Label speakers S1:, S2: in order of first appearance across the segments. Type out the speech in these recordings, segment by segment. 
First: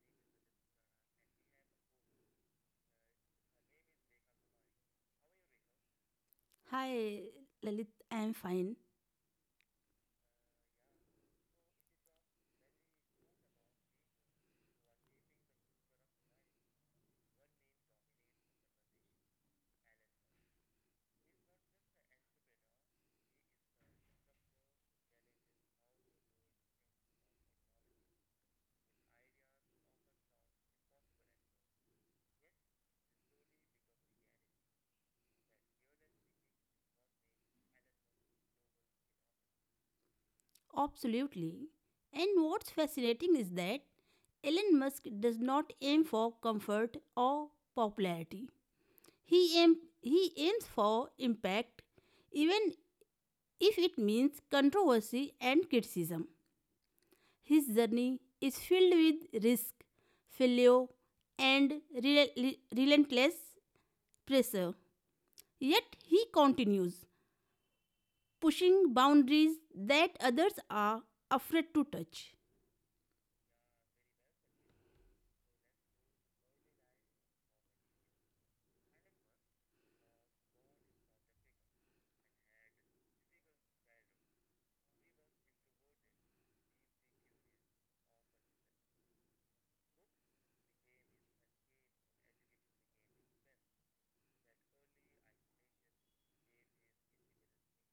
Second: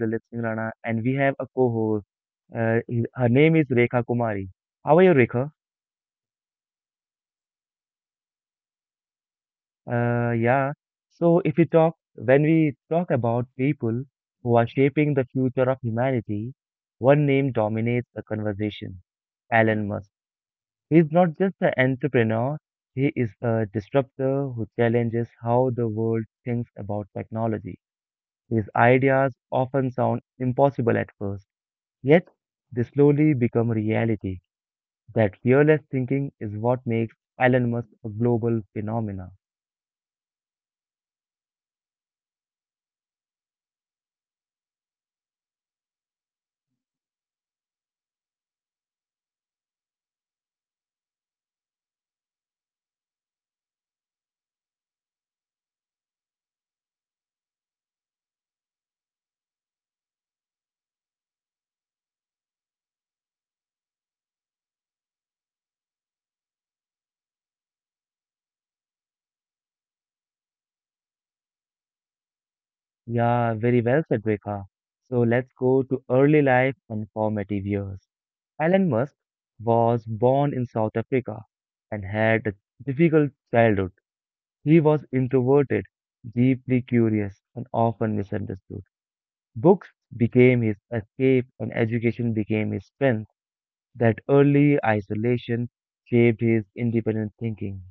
S1: Lalit Singh Rana and we have a co-host. Her name is Rekha Kumari. How are you, Rekha?
S2: Hi, Lalit, I'm fine.
S1: Uh, yeah. So if we talk, When we talk about people who are shaping the future of humanity, one name dominates the conversation. Elon Musk. He is not just an entrepreneur, he is a disruptor who challenges how the world thinks about technology. His ideas often sound impossible at first, yet they slowly become reality. That fearless thinking is what makes Elon Musk a global phenomena.
S2: Absolutely. And what's fascinating is that Elon Musk does not aim for comfort or popularity. He aims for impact, even if it means controversy and criticism. His journey is filled with risk, failure, and relentless pressure. Yet he continues pushing boundaries that others are afraid to touch.
S1: Yeah, very well said, Rekha. So let's go to early life and formative years. Elon Musk was born in South Africa and had a difficult childhood. He was introverted, deeply curious, and often misunderstood. Books became his escape, and education became his strength. That early isolation shaped his independent thinking.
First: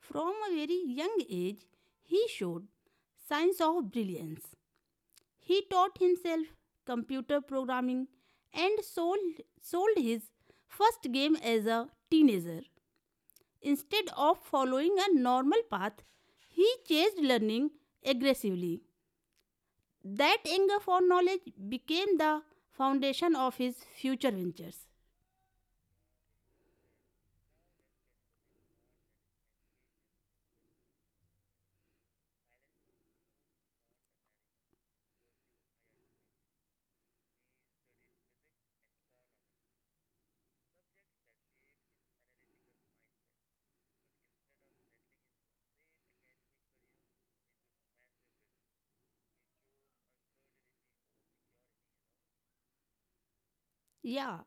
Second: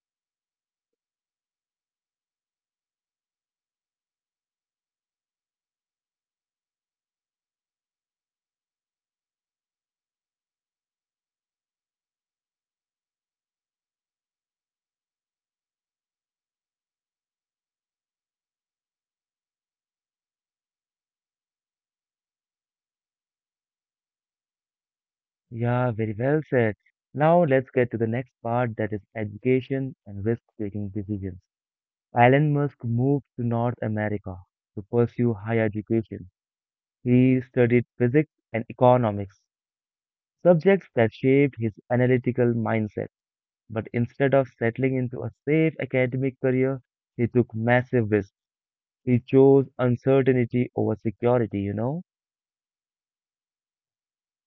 S2: From a very young age, he showed signs of brilliance. He taught himself computer programming and sold his first game as a teenager. Instead of following a normal path, he chased learning aggressively. That hunger for knowledge became the foundation of his future ventures.
S1: Yeah, very well said. Now let's get to the next part, that is education and risk-taking decisions. Elon Musk moved to North America to pursue higher education. He studied physics and economics, subjects that shaped his analytical mindset. But instead of settling into a safe academic career, he took massive risks. He chose uncertainty over security, you know.
S2: Yeah,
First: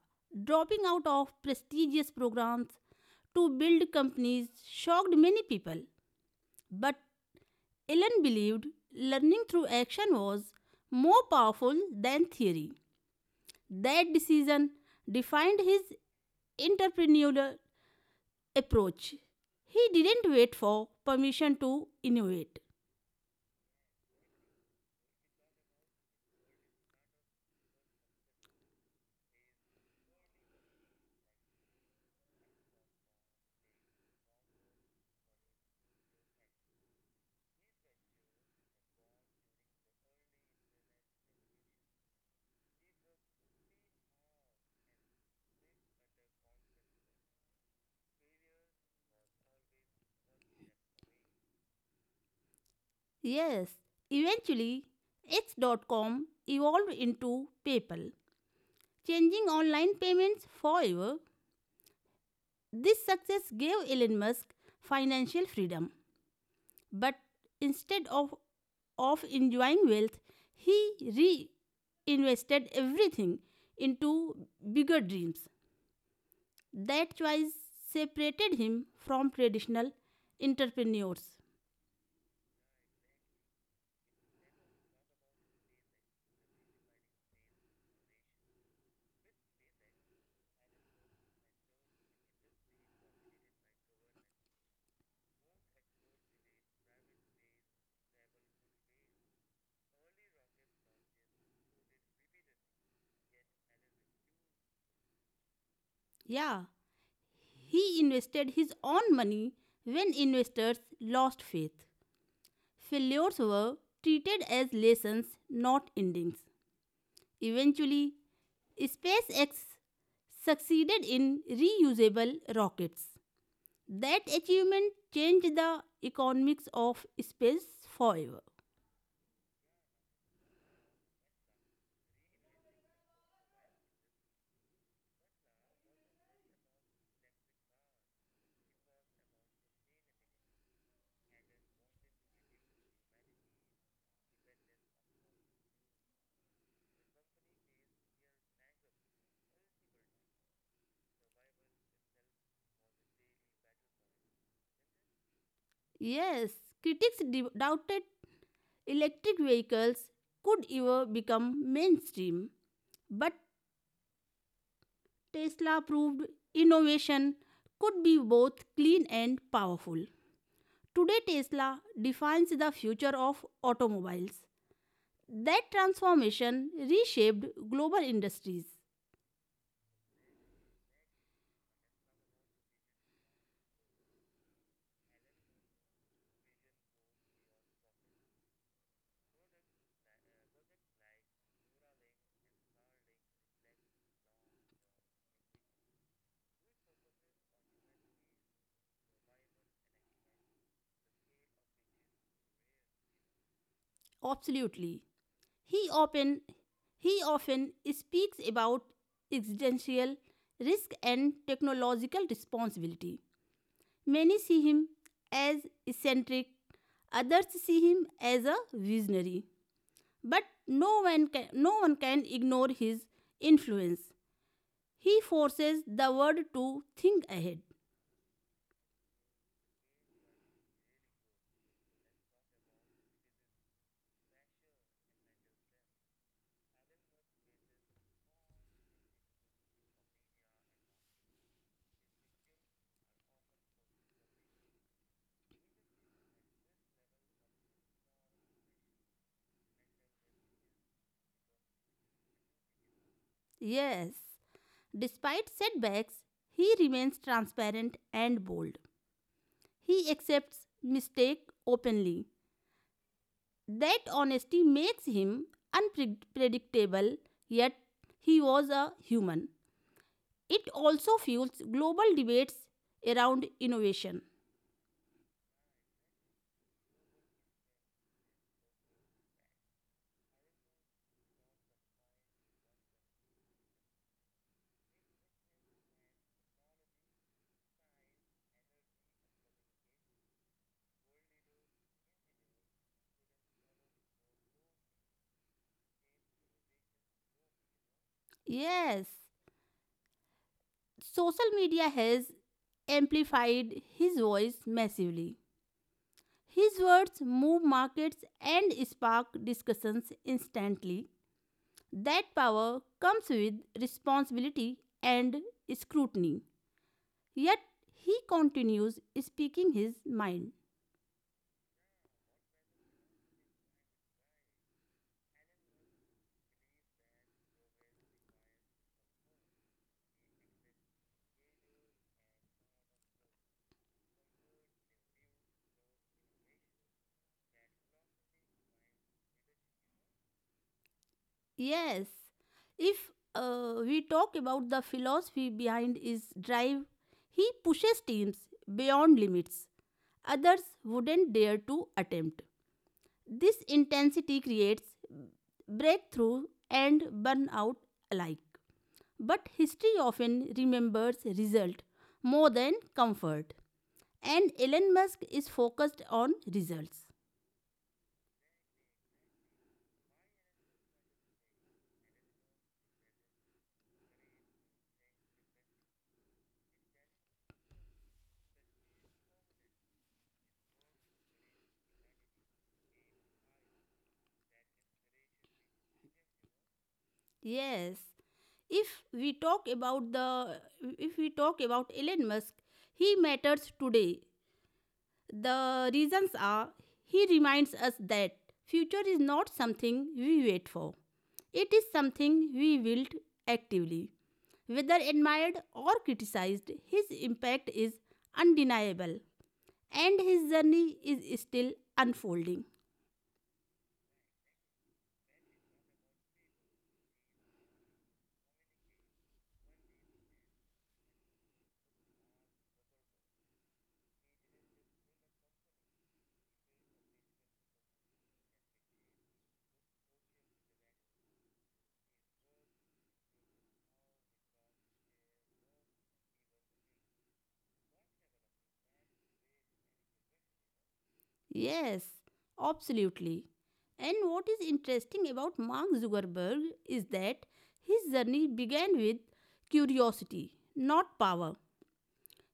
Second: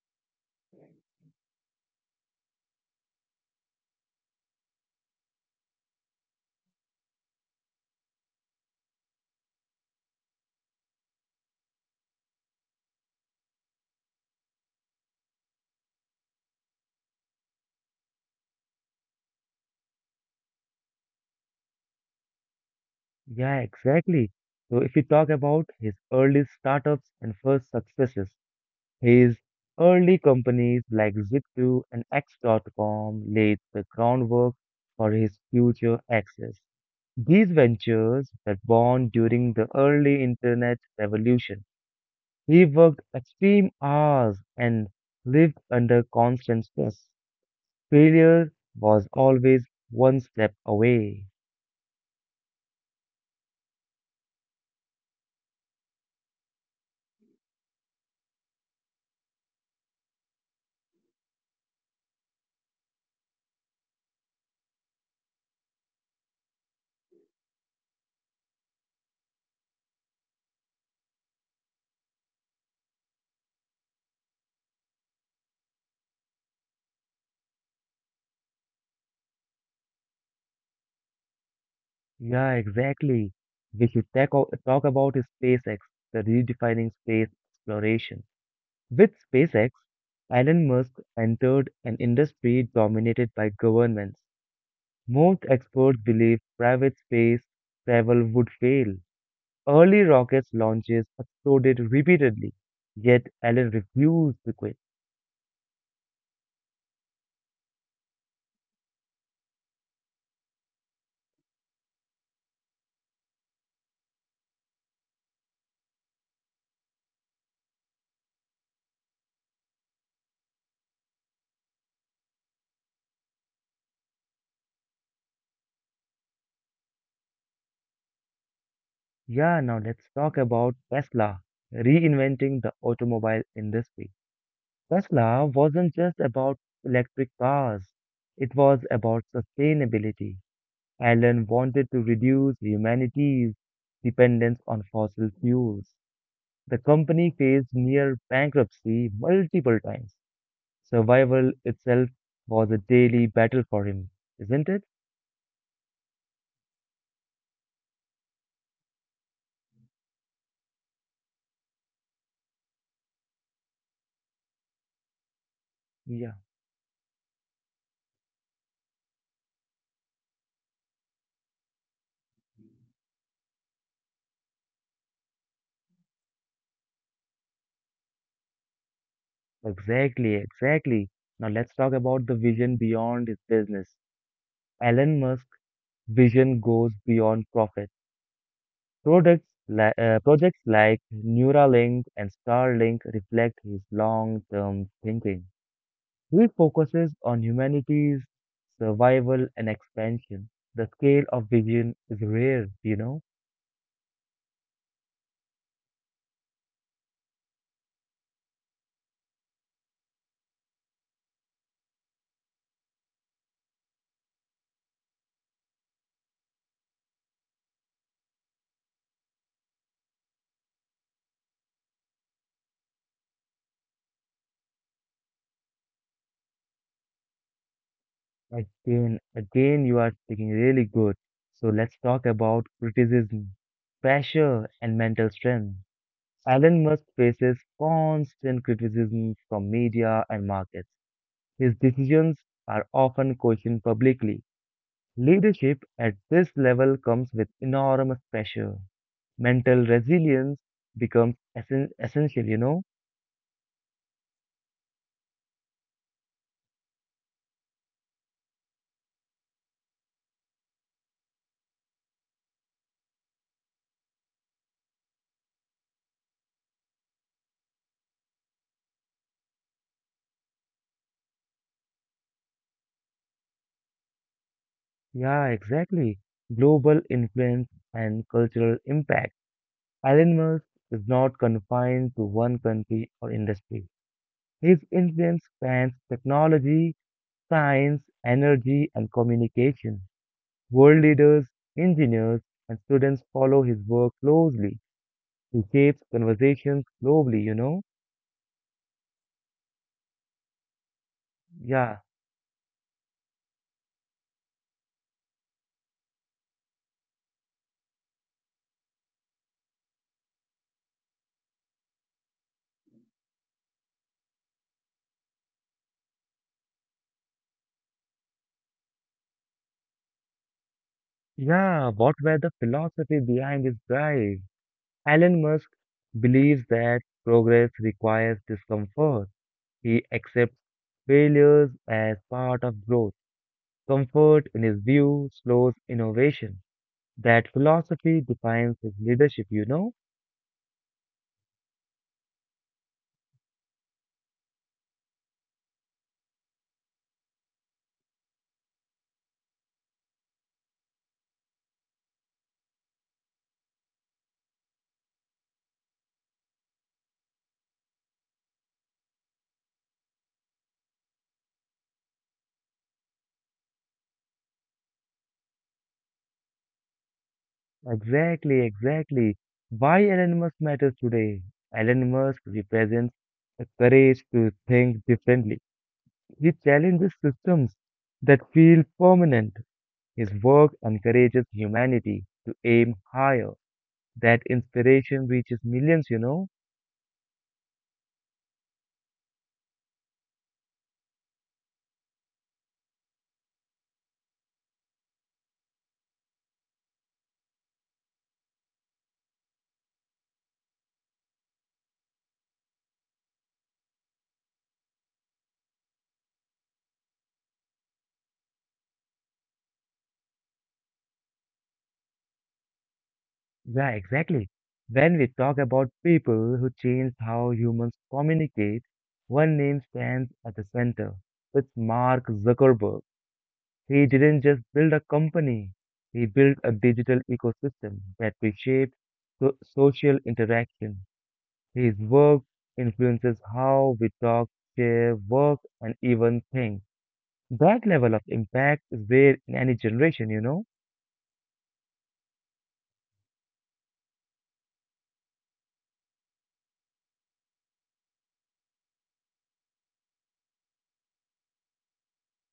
S2: dropping out of prestigious programs to build companies shocked many people. But Ellen believed learning through action was more powerful than theory. That decision defined his entrepreneurial approach. He didn't wait for permission to innovate.
S1: Yeah, exactly. So if we talk about his early startups and first successes, his early companies like Zip2 and X.com laid the groundwork for his future access. These ventures were born during the early internet revolution. He worked extreme hours and lived under constant stress. Failure was always one step away.
S2: Yes, eventually, X. dot com evolved into PayPal, changing online payments forever. This success gave Elon Musk financial freedom, but instead of, of enjoying wealth, he reinvested everything into bigger dreams. That choice separated him from traditional entrepreneurs.
S1: Yeah, exactly. Talk about SpaceX, the redefining space exploration. With SpaceX, Elon Musk entered an industry dominated by governments. Most experts believe private space travel would fail. Early rockets launches exploded repeatedly, yet Elon refused to quit.
S2: Yeah, he invested his own money when investors lost faith. Failures were treated as lessons, not endings. Eventually, SpaceX succeeded in reusable rockets. That achievement changed the economics of space forever.
S1: Yeah, now let's talk about Tesla, reinventing the automobile industry. Tesla wasn't just about electric cars, it was about sustainability. Allen wanted to reduce humanity's dependence on fossil fuels. The company faced near bankruptcy multiple times. Survival itself was a daily battle for him, isn't it?
S2: Yes, critics doubted electric vehicles could ever become mainstream, but Tesla proved
S1: Yeah,
S2: innovation could be both clean and powerful. Today, Tesla defines the future of automobiles. That transformation reshaped global industries.
S1: exactly, exactly. Now let's talk about the vision beyond his business. Elon Musk's vision goes beyond profit. Projects like Neuralink and Starlink reflect his long-term thinking. He focuses on humanity's survival and expansion. The scale of vision is rare, you know.
S2: Absolutely. He often he often speaks about existential risk and technological responsibility. Many see him as eccentric, others see him as a visionary. But no one can ignore his influence. He forces the world to think ahead.
S1: Again, again, you are speaking really good. So let's talk about criticism, pressure, and mental strength. Elon Musk faces constant criticism from media and markets. His decisions are often questioned publicly. Leadership at this level comes with enormous pressure. Mental resilience becomes essential, you know?
S2: Yes, despite setbacks, he remains transparent and bold. He accepts mistake openly. That honesty makes him unpredictable, yet he was a human. It also fuels global debates around innovation.
S1: Yeah, exactly. Global influence and cultural impact. Elon Musk is not confined to one country or industry. His influence spans technology, science, energy, and communication. World leaders, engineers, and students follow his work closely. He shapes conversations globally, you know?
S2: Yes, social media
S1: Yeah,
S2: has amplified his voice massively. His words move markets and spark discussions instantly. That power comes with responsibility and scrutiny. Yet he continues speaking his mind.
S1: yeah, what were the philosophy behind his drive? Elon Musk believes that progress requires discomfort. He accepts failures as part of growth. Comfort, in his view, slows innovation. That philosophy defines his leadership, you know?
S2: Yes. If we talk about the philosophy behind his drive, he pushes teams beyond limits others wouldn't dare to attempt. This intensity creates breakthrough and burnout alike. But history often remembers result more than comfort. And Elon Musk is focused on results.
S1: Exactly, exactly. Why Elon Musk matters today? Elon Musk represents the courage to think differently. He challenges systems that feel permanent. His work encourages humanity to aim higher. That inspiration reaches millions, you know?
S2: Yes. If we talk about the If we talk about Elon Musk, he matters today. The reasons are he reminds us that future is not something we wait for. It is something we build actively. Whether admired or criticized, his impact is undeniable and his journey is still unfolding.
S1: Yeah, exactly. When we talk about people who changed how humans communicate, one name stands at the center. It's Mark Zuckerberg. He didn't just build a company, he built a digital ecosystem that reshapes social interaction. His work influences how we talk, share, work, and even think. That level of impact is rare in any generation, you know?
S2: Yes, absolutely. And what is interesting about Mark Zuckerberg is that his journey began with curiosity, not power.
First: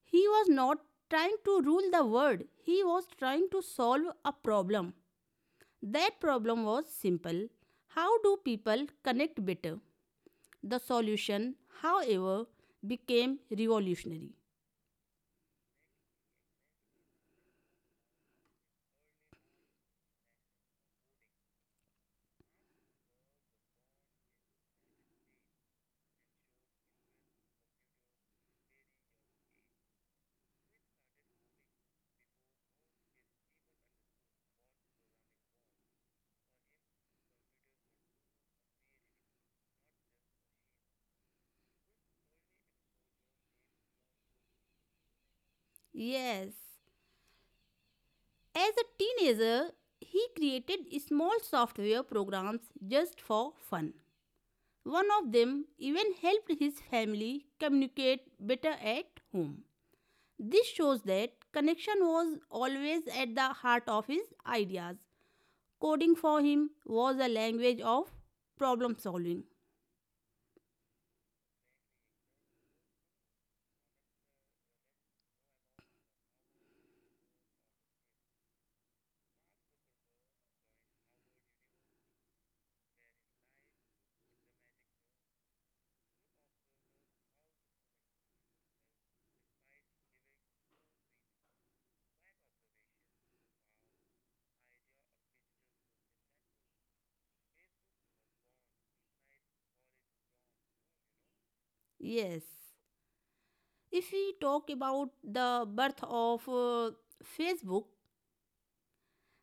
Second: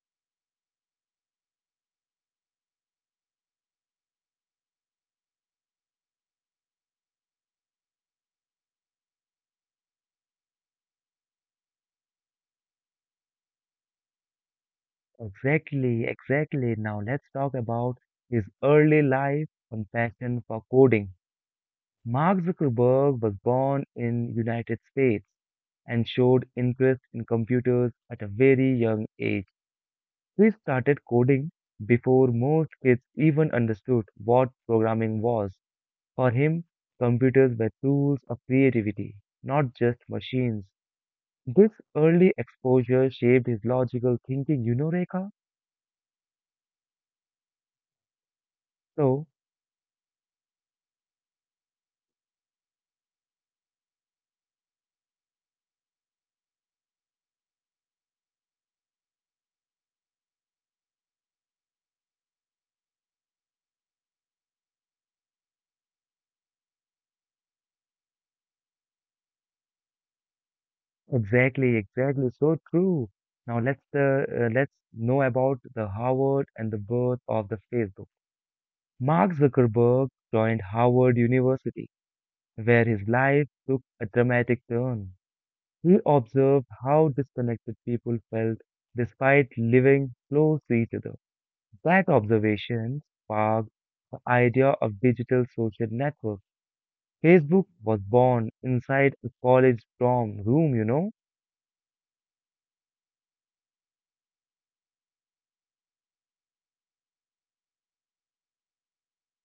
S2: He was not trying to rule the world, he was trying to solve a problem. That problem was simple: how do people connect better? The solution, however, became revolutionary.
S1: Exactly, exactly. Now let's talk about his early life and passion for coding. Mark Zuckerberg was born in United States and showed interest in computers at a very young age. He started coding before most kids even understood what programming was. For him, computers were tools of creativity, not just machines. This early exposure shaped his logical thinking, you know, Rekha?
S2: Yes, as a
S1: So,
S2: teenager, he created small software programs just for fun. One of them even helped his family communicate better at home. This shows that connection was always at the heart of his ideas. Coding for him was a language of problem solving.
S1: exactly, exactly, so true. Now let's let's know about the Harvard and the birth of the Facebook. Mark Zuckerberg joined Harvard University, where his life took a dramatic turn. He observed how disconnected people felt despite living close to each other. That observation sparked the idea of digital social networks. Facebook was born inside a college dorm room, you know?
S2: Yes. If we talk about the birth of Facebook,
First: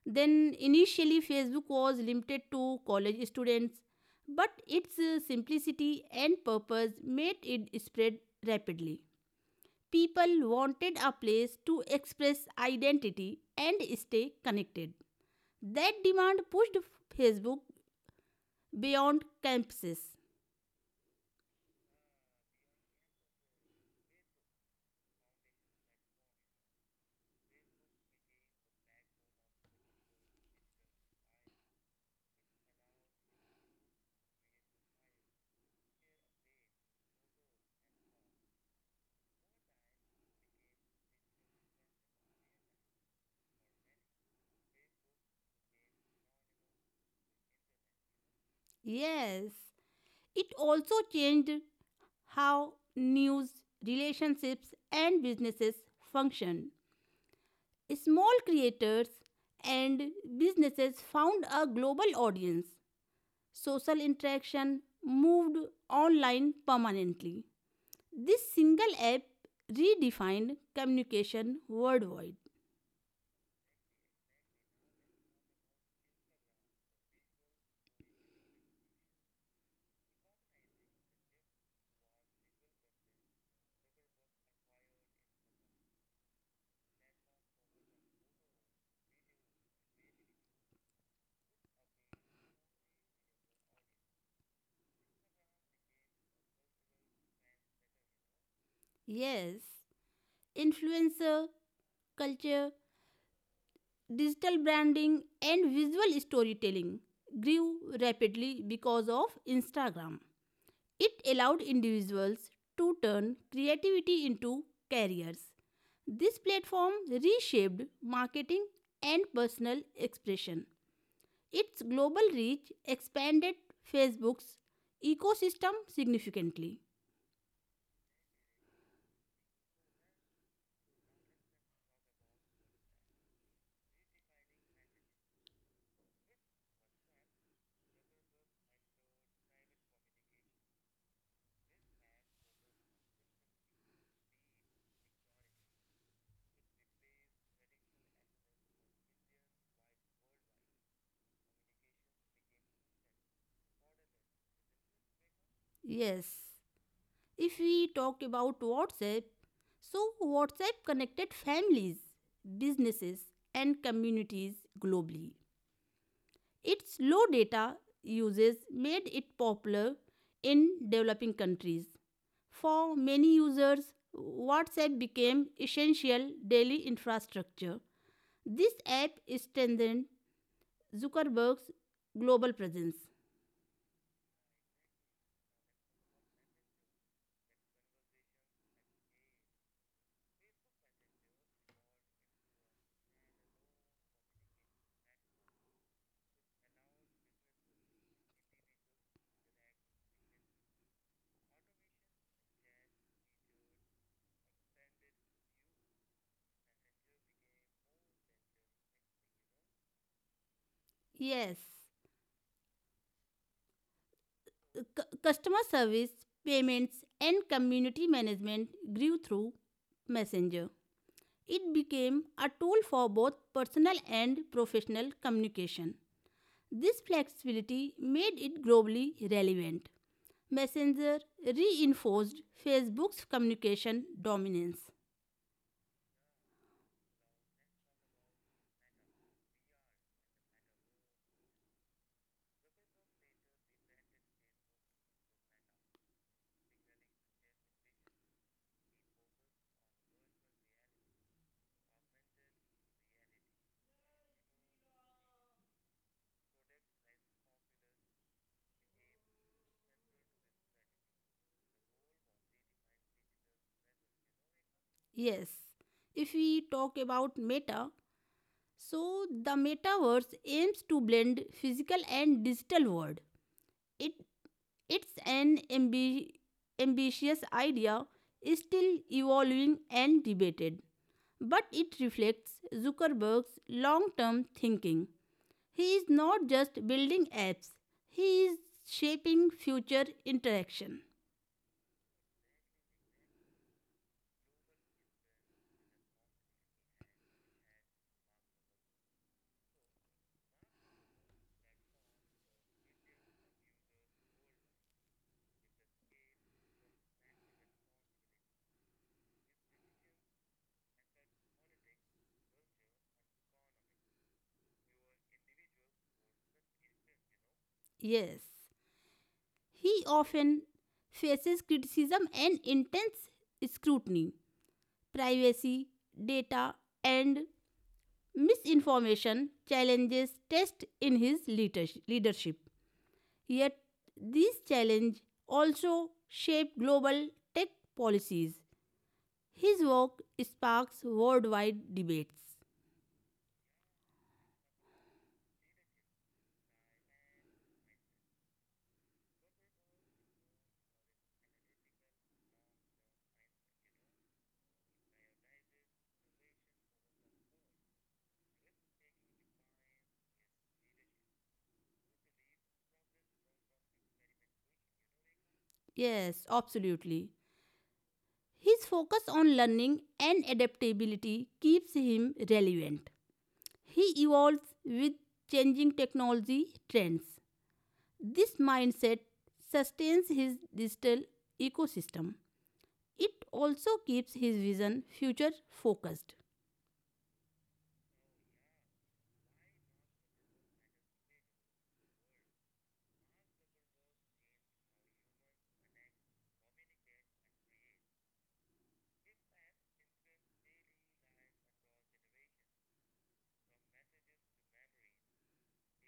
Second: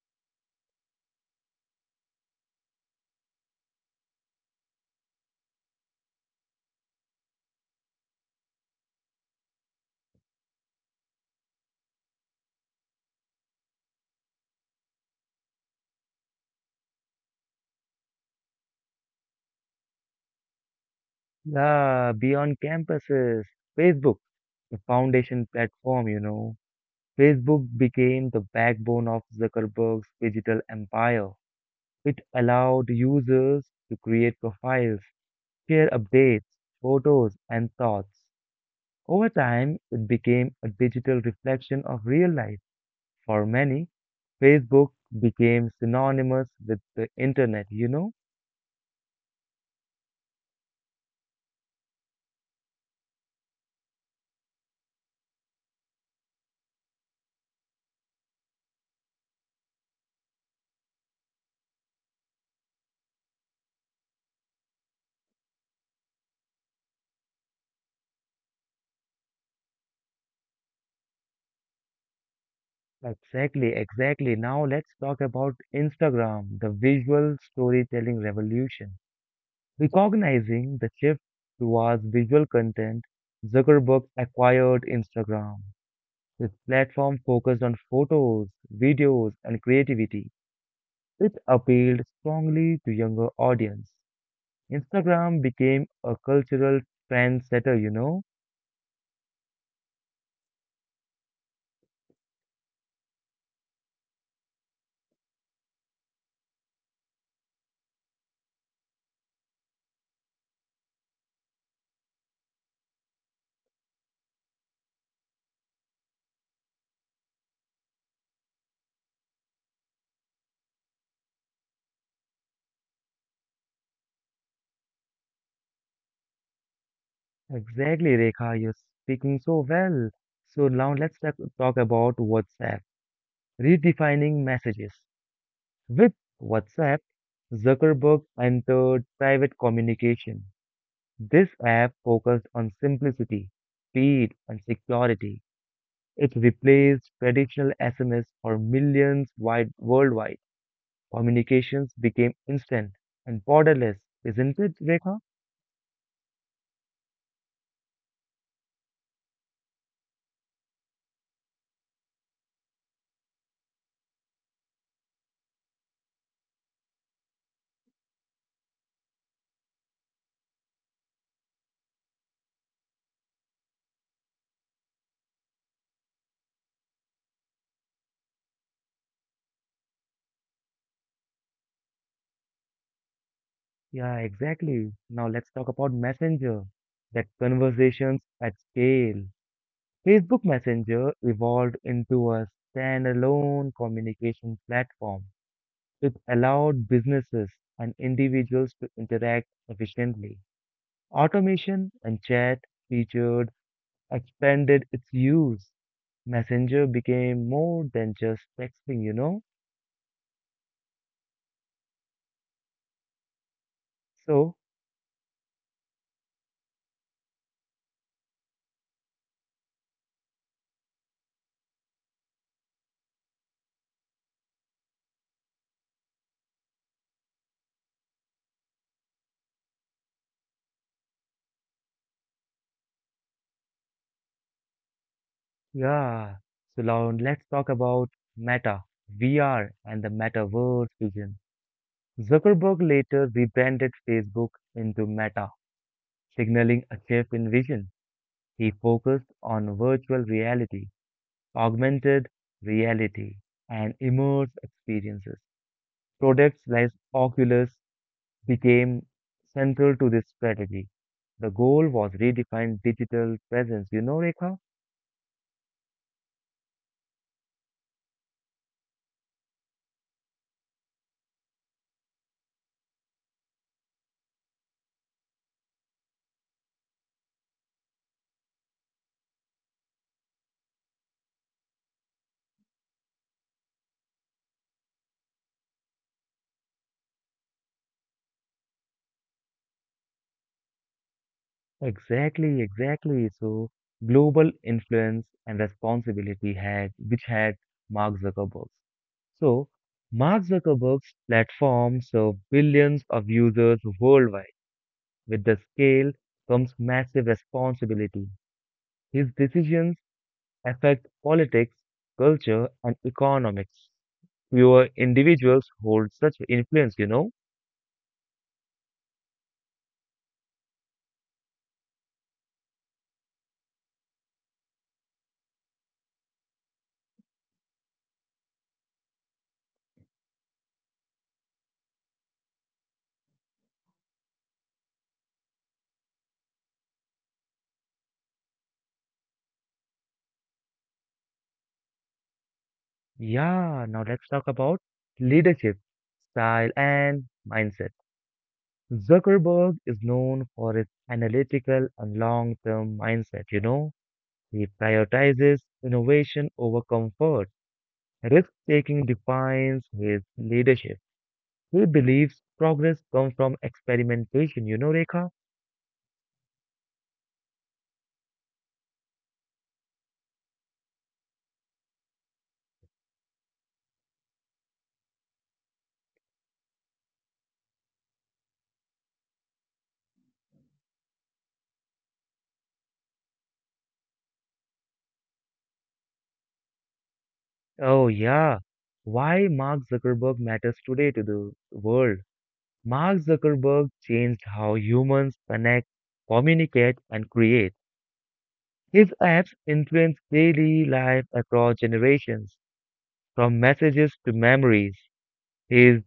S2: then initially Facebook was limited to college students, but its simplicity and purpose made it spread rapidly. People wanted a place to express identity and stay connected. That demand pushed Facebook beyond campuses.
S1: Yeah, beyond campuses. Facebook, the foundation platform, you know? Facebook became the backbone of Zuckerberg's digital empire. It allowed users to create profiles, share updates, photos, and thoughts. Over time, it became a digital reflection of real life. For many, Facebook became synonymous with the internet, you know?
S2: Yes, it also changed how news, relationships, and businesses function. Small creators and businesses found a global audience. Social interaction moved online permanently. This single app redefined communication worldwide.
S1: Exactly, exactly. Now let's talk about Instagram, the visual storytelling revolution. Recognizing the shift towards visual content, Zuckerberg acquired Instagram. This platform focused on photos, videos, and creativity. It appealed strongly to younger audience. Instagram became a cultural trendsetter, you know?
S2: Yes, influencer culture, digital branding, and visual storytelling grew rapidly because of Instagram. It allowed individuals to turn creativity into careers. This platform reshaped marketing and personal expression. Its global reach expanded Facebook's ecosystem significantly.
S1: Exactly, Rekha, you're speaking so well. So now let's talk about WhatsApp, redefining messages. With WhatsApp, Zuckerberg entered private communication. This app focused on simplicity, speed, and security. It replaced traditional SMS for millions wide worldwide. Communications became instant and borderless, isn't it, Rekha?
S2: Yes, if we talk about WhatsApp, so WhatsApp connected families, businesses, and communities globally. Its low data uses made it popular in developing countries. For many users, WhatsApp became essential daily infrastructure. This app strengthened Zuckerberg's global presence.
S1: Yeah, exactly. Now let's talk about Messenger, that conversations at scale. Facebook Messenger evolved into a standalone communication platform. It allowed businesses and individuals to interact efficiently. Automation and chat featured expanded its use. Messenger became more than just texting, you know?
S2: Yes,
S1: So,
S2: customer service, payments, and community management grew through Messenger. It became a tool for both personal and professional communication. This flexibility made it globally relevant. Messenger reinforced Facebook's communication dominance.
S1: yeah. So now let's talk about Meta, VR, and the metaverse vision. Zuckerberg later rebranded Facebook into Meta, signaling a shift in vision. He focused on virtual reality, augmented reality, and immersive experiences. Products like Oculus became central to this strategy. The goal was redefine digital presence. You know, Rekha?
S2: Yes, if we talk about Meta, so the metaverse aims to blend physical and digital world. It it's an ambitious idea, is still evolving and debated, but it reflects Zuckerberg's long-term thinking. He is not just building apps, he is shaping future interaction.
S1: Exactly, exactly. So global influence and responsibility had which had Mark Zuckerberg's. So Mark Zuckerberg's platform served billions of users worldwide. With the scale comes massive responsibility. His decisions affect politics, culture, and economics. Fewer individuals hold such influence, you know?
S2: Yes, he often faces criticism and intense scrutiny. Privacy, data, and misinformation challenges test in his leadership. Yet, these challenges also shape global tech policies. His work sparks worldwide debates.
S1: Yeah, now let's talk about leadership, style, and mindset. Zuckerberg is known for his analytical and long term mindset, you know? He prioritizes innovation over comfort. Risk taking defines his leadership. He believes progress comes from experimentation, you know, Rekha?
S2: Yes, absolutely. His focus on learning and adaptability keeps him relevant. He evolves with changing technology trends. This mindset sustains his digital ecosystem. It also keeps his vision future focused.
S1: Oh, yeah. Why Mark Zuckerberg matters today to the world. Mark Zuckerberg changed how humans connect, communicate, and create. His apps influence daily life across generations, from messages to memories. His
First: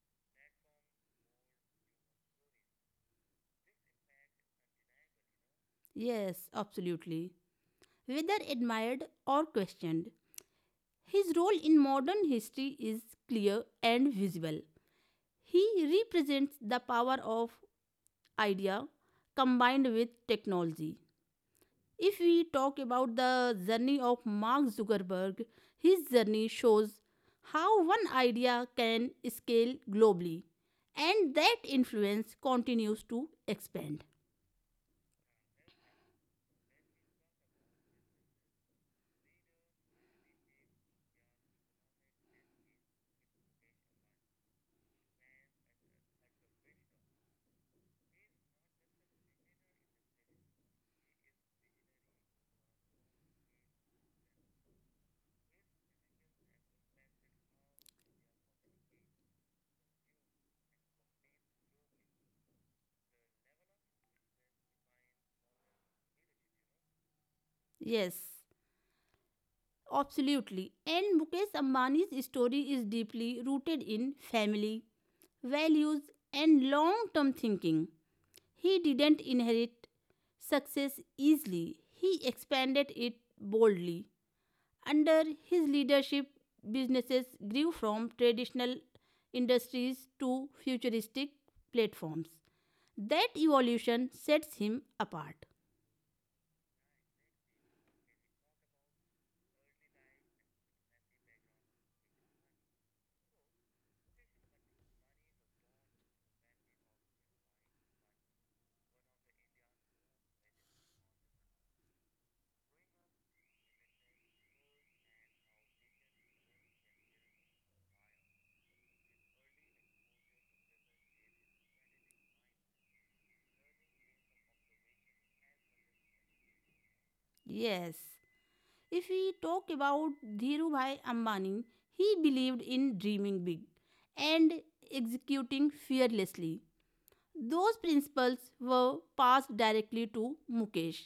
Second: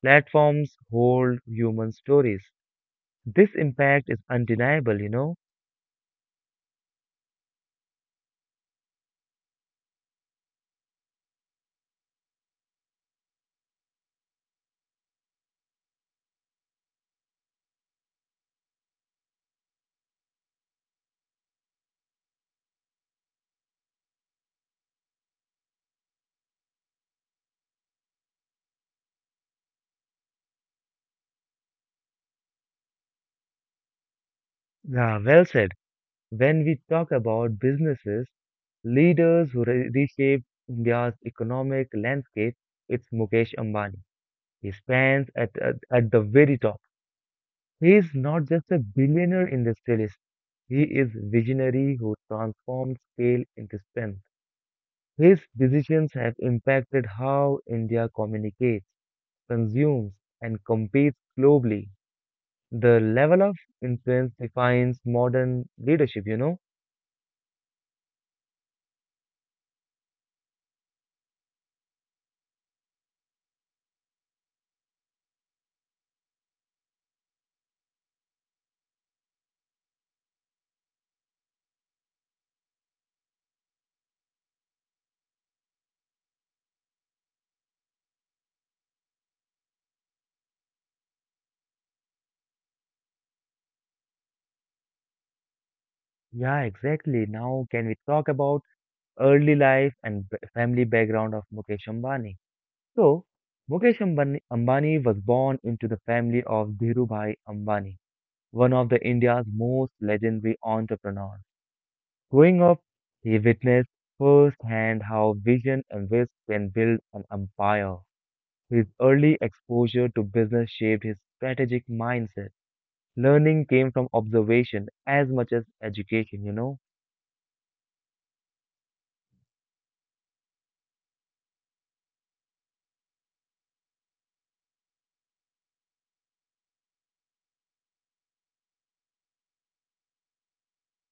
S1: platforms hold human stories. This impact is undeniable, you know?
S2: Yes, absolutely. Whether admired or questioned, his role in modern history is clear and visible. He represents the power of idea combined with technology. If we talk about the journey of Mark Zuckerberg, his journey shows how one idea can scale globally and that influence continues to expand.
S1: Yeah, well said. When we talk about businesses, leaders who reshaped India's economic landscape, it's Mukesh Ambani. He stands at the very top. He is not just a billionaire industrialist. He is visionary who transforms scale into strength. His decisions have impacted how India communicates, consumes, and competes globally. The level of influence defines modern leadership, you know?
S2: Yes, absolutely. And Mukesh Ambani's story is deeply rooted in family, values, and long term thinking. He didn't inherit success easily, he expanded it boldly. Under his leadership, businesses grew from traditional industries to futuristic platforms. That evolution sets him apart.
S1: Yeah, exactly. Now, can we talk about early life and family background of Mukesh Ambani? So, Ambani was born into the family of Dhirubhai Ambani, one of the India's most legendary entrepreneurs. Growing up, he witnessed firsthand how vision and risk can build an empire. His early exposure to business shaped his strategic mindset. Learning came from observation as much as education, you know.
S2: Yes. If we talk about Dhirubhai Ambani, he believed in dreaming big and executing fearlessly. Those principles were passed directly to Mukesh.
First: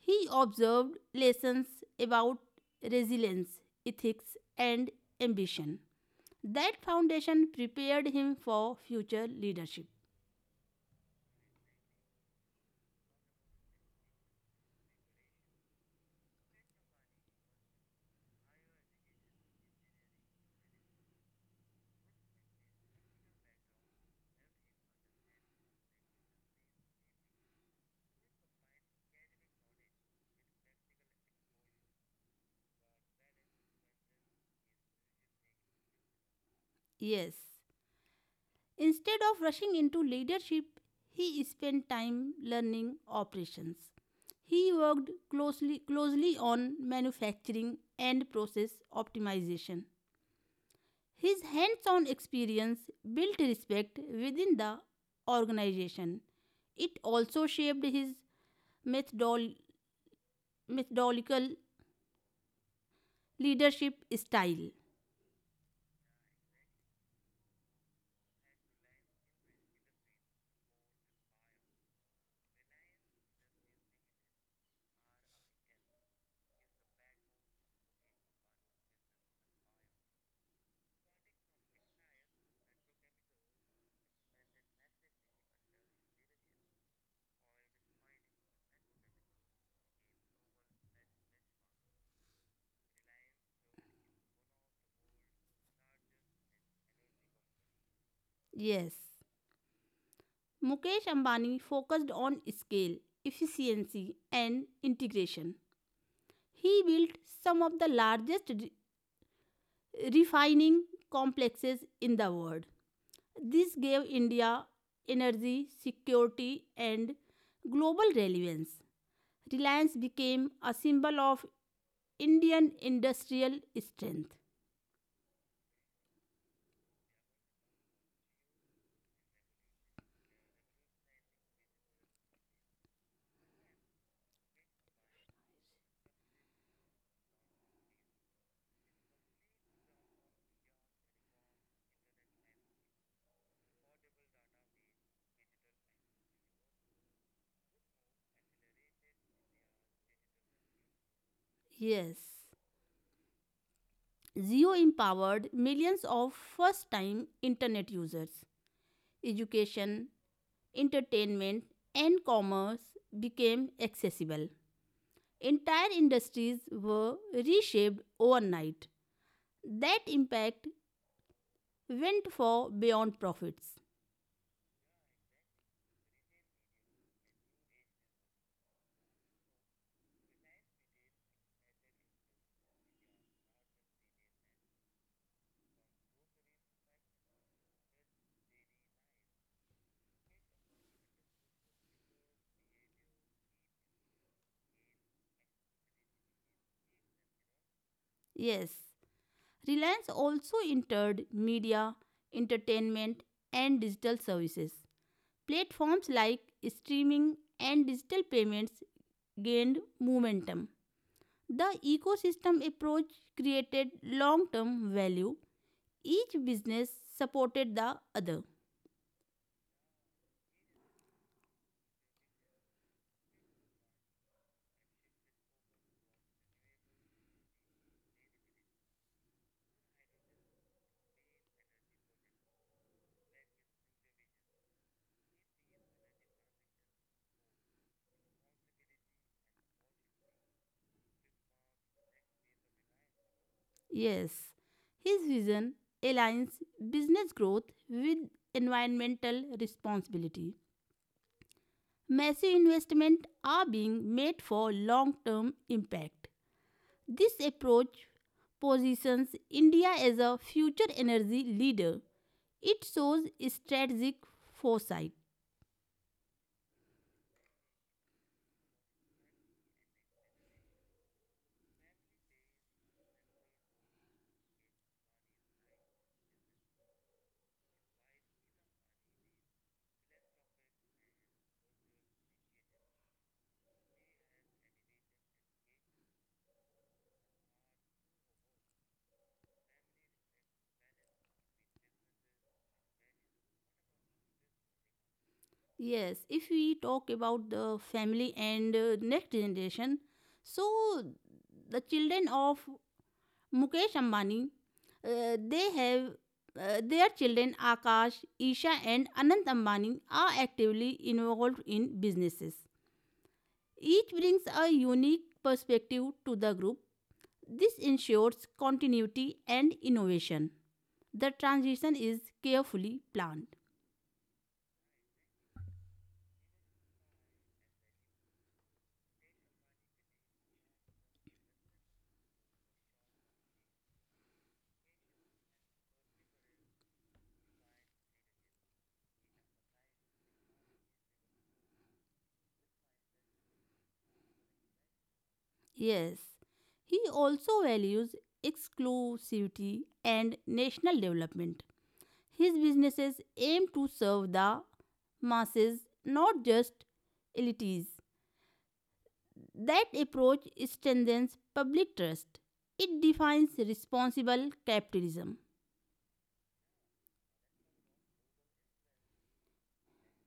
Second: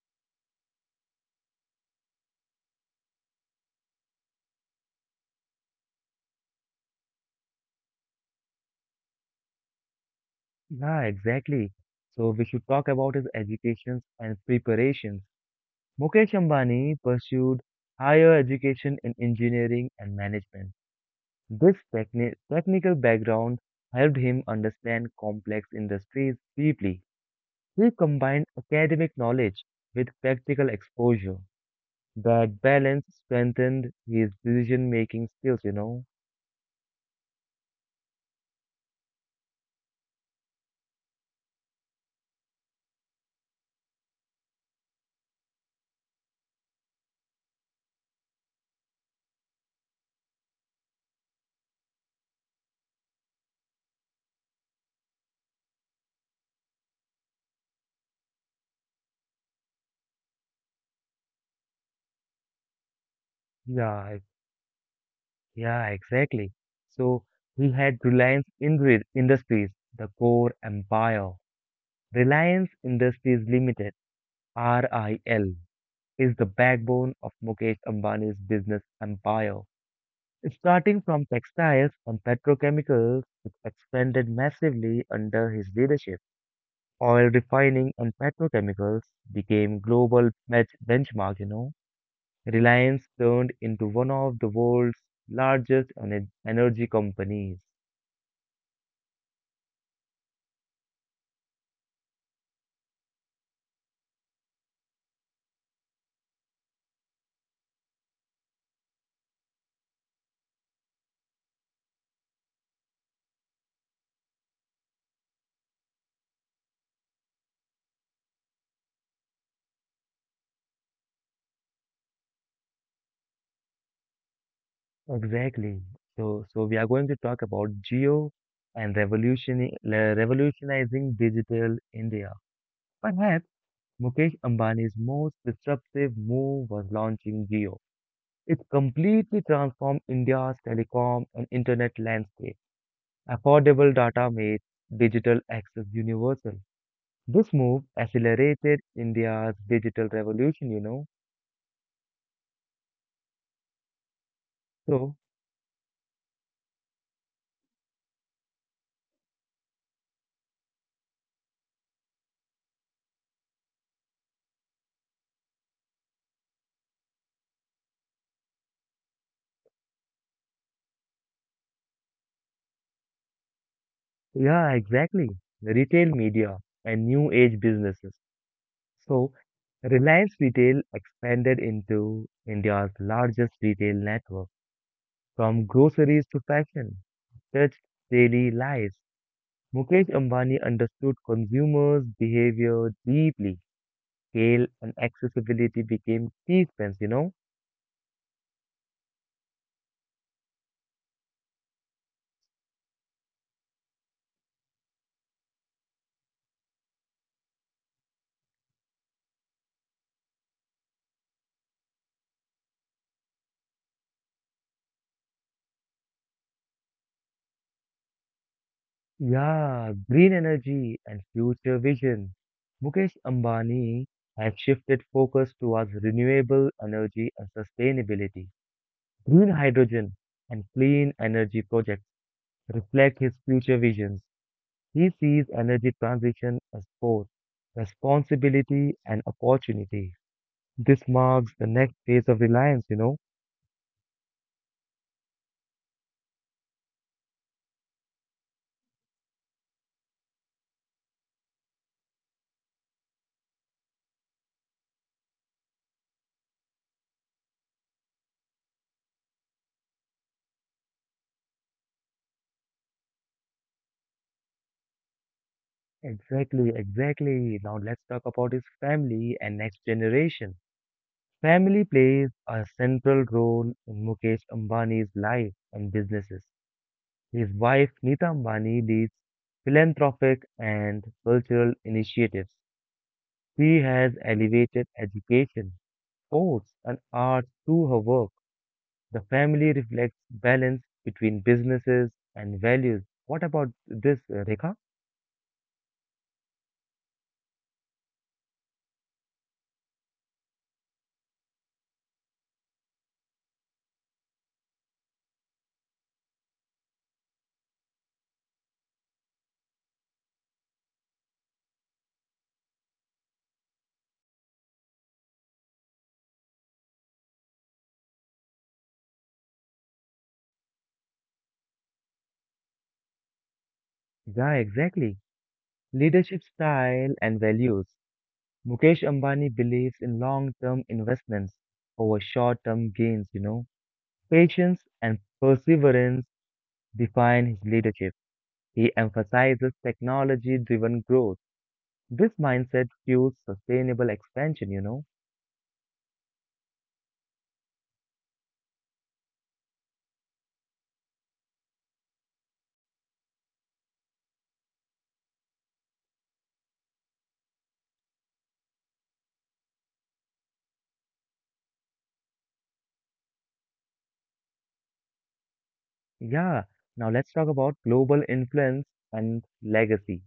S2: He observed lessons about resilience, ethics, and ambition. That foundation prepared him for future leadership.
S1: Yeah, exactly. So we should talk about his educations and preparations. Mukesh Ambani pursued higher education in engineering and management. This technical background helped him understand complex industries deeply. He combined academic knowledge with practical exposure. That balance strengthened his decision-making skills, you know.
S2: Yes, instead of rushing into leadership, he spent time learning operations. He worked closely on manufacturing and process optimization. His hands on experience built respect within the organization. It also shaped his methodol- methodological leadership
S1: Yeah,
S2: style.
S1: Yeah, exactly. So he had Reliance Industries, the core empire. Reliance Industries Limited, RIL, is the backbone of Mukesh Ambani's business empire. Starting from textiles and petrochemicals, it expanded massively under his leadership. Oil refining and petrochemicals became global benchmark, you know. Reliance turned into one of the world's largest energy companies.
S2: Yes. Mukesh Ambani focused on scale, efficiency, and integration. He built some of the largest refining complexes in the world. This gave India energy, security, and global relevance. Reliance became a symbol of Indian industrial strength.
S1: Exactly. So, so we are going to talk about Geo and revolutionizing digital India. Perhaps Mukesh Ambani's most disruptive move was launching Geo. It completely transformed India's telecom and internet landscape. Affordable data made digital access universal. This move accelerated India's digital revolution, you know.
S2: Yes, Zio
S1: So,
S2: empowered millions of first time internet users. Education, entertainment, and commerce became accessible. Entire industries were reshaped overnight. That impact went far beyond profits.
S1: yeah, exactly. The retail media and new age businesses. So, Reliance Retail expanded into India's largest retail network, from groceries to fashion, touched daily lives. Mukesh Ambani understood consumers' behavior deeply. Scale and accessibility became key strengths, you know?
S2: Yes, Reliance also entered media, entertainment, and digital services. Platforms like streaming and digital payments gained momentum. The ecosystem approach created long term value. Each business supported the other.
S1: Yeah, green energy and future vision. Mukesh Ambani has shifted focus towards renewable energy and sustainability. Green hydrogen and clean energy projects reflect his future visions. He sees energy transition as both responsibility and opportunity. This marks the next phase of Reliance, you know.
S2: Yes, his vision aligns business growth with environmental responsibility. Massive investments are being made for long term impact. This approach positions India as a future energy leader. It shows strategic foresight.
S1: Exactly, exactly. Now let's talk about his family and next generation. Family plays a central role in Mukesh Ambani's life and businesses. His wife Nita Ambani leads philanthropic and cultural initiatives. She has elevated education sports and art through her work. The family reflects balance between businesses and values. What about this, Rekha?
S2: Yes, if we talk about the family and next generation, so the children of Mukesh Ambani, they have their children Akash, Isha, and Anant Ambani are actively involved in businesses. Each brings a unique perspective to the group. This ensures continuity and innovation. The transition is carefully planned.
S1: Yeah, exactly. Leadership style and values. Mukesh Ambani believes in long-term investments over short-term gains, you know. Patience and perseverance define his leadership. He emphasizes technology-driven growth. This mindset fuels sustainable expansion.
S2: Yes, he also values exclusivity and national development. His businesses aim to serve the masses, not just elites. That approach strengthens public trust. It defines responsible capitalism.
S1: Yeah, now let's talk about global influence and legacy.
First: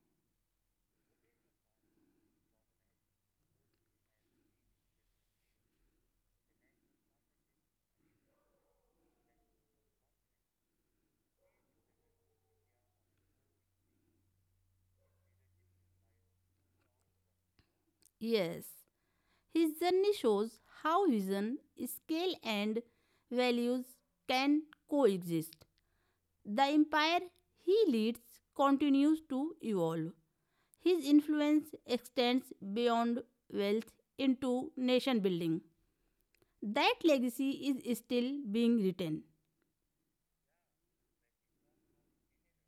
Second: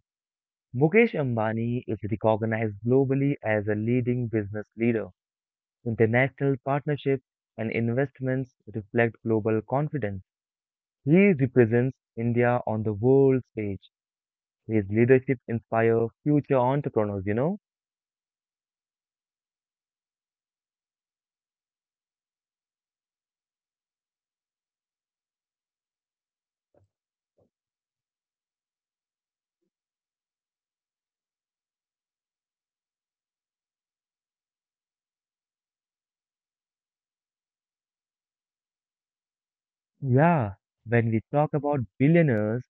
S1: Mukesh Ambani is recognized globally as a leading business leader. International partnerships and investments reflect global confidence. He represents India on the world stage. His leadership inspires future entrepreneurs.
S2: Yes, his journey shows how vision, scale, and values can coexist. The empire he leads continues to evolve. His influence extends beyond wealth into nation building. That legacy is still being written.
S1: Yeah, when we talk about billionaires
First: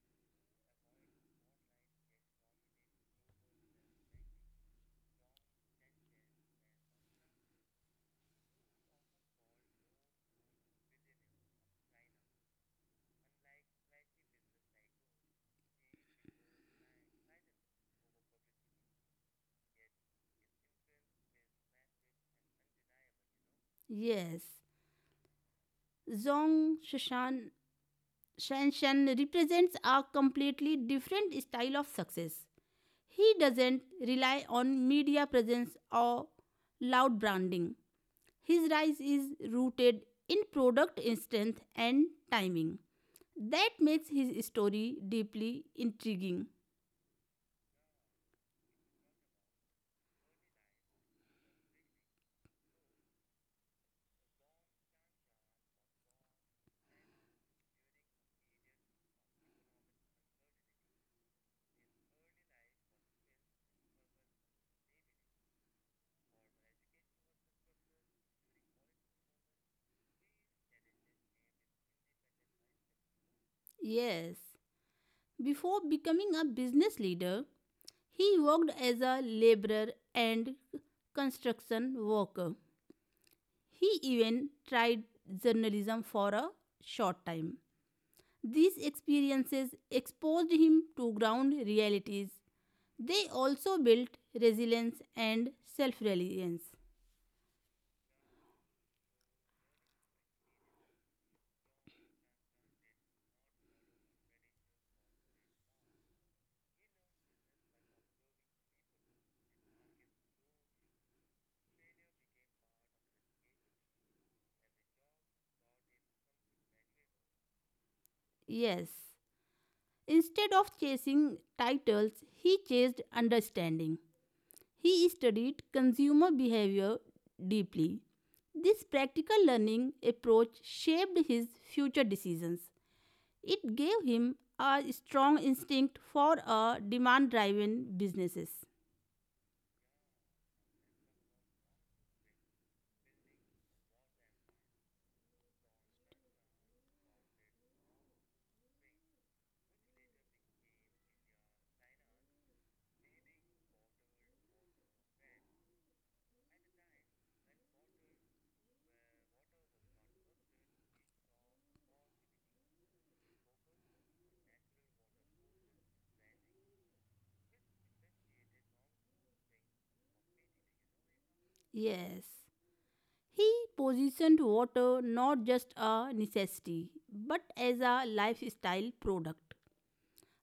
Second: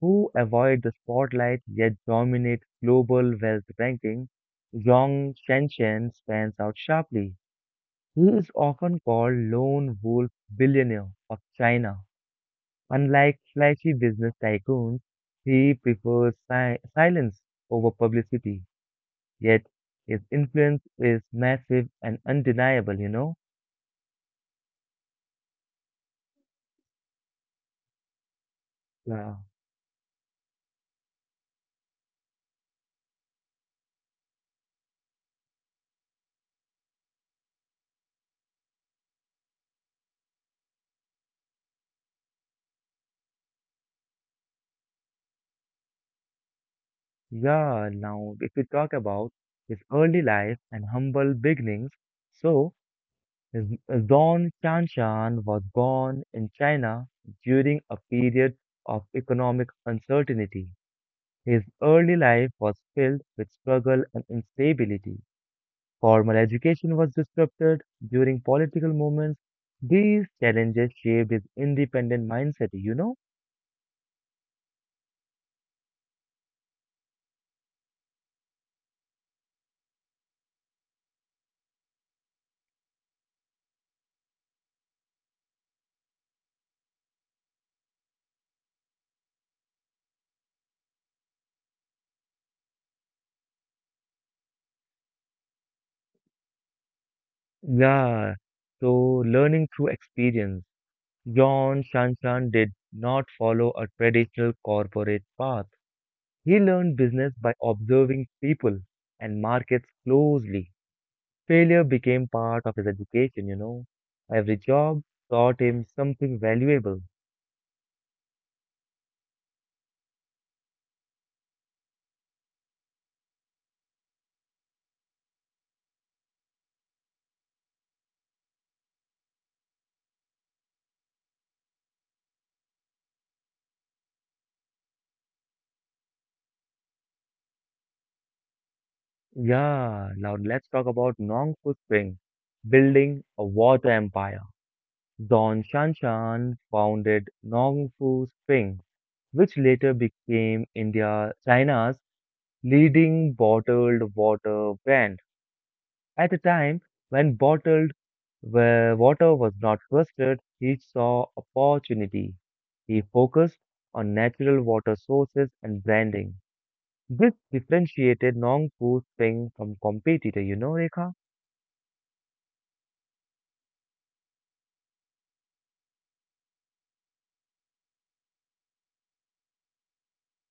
S1: who avoid the spotlight yet dominate global wealth ranking, Zhong Shenzhen stands out sharply. He is often called lone wolf billionaire of China. Unlike flashy business tycoons, he prefers silence over publicity. Yet his influence is massive and undeniable.
S2: Yes, Zhong Shushan Shanshan represents a completely different style of success. He doesn't rely on media presence or loud branding. His rise is rooted in product strength and timing. That makes his story deeply intriguing.
S1: Yeah, now if we talk about his early life and humble beginnings, so his Don Chanshan was born in China during a period of economic uncertainty. His early life was filled with struggle and instability. Formal education was disrupted during political movements. These challenges shaped his independent mindset.
S2: Yes. Before becoming a business leader, he worked as a laborer and construction worker. He even tried journalism for a short time. These experiences exposed him to ground realities. They also built resilience and self reliance.
S1: Yeah, so learning through experience. Yon Shanshan did not follow a traditional corporate path. He learned business by observing people and markets closely. Failure became part of his education. Every job taught him something valuable.
S2: Yes, instead of chasing titles, he chased understanding. He studied consumer behavior deeply. This practical learning approach shaped his future decisions. It gave him a strong instinct for a demand driven businesses.
S1: Yeah, now let's talk about Nongfu Spring, building a water empire. Don Shanshan founded Nongfu Spring, which later became India, China's leading bottled water brand. At a time when bottled water was not trusted, he saw opportunity. He focused on natural water sources and branding. This differentiated Nongpo Spring from competitor, you know, Rekha?
S2: Yes. He positioned water not just a necessity but as a lifestyle product.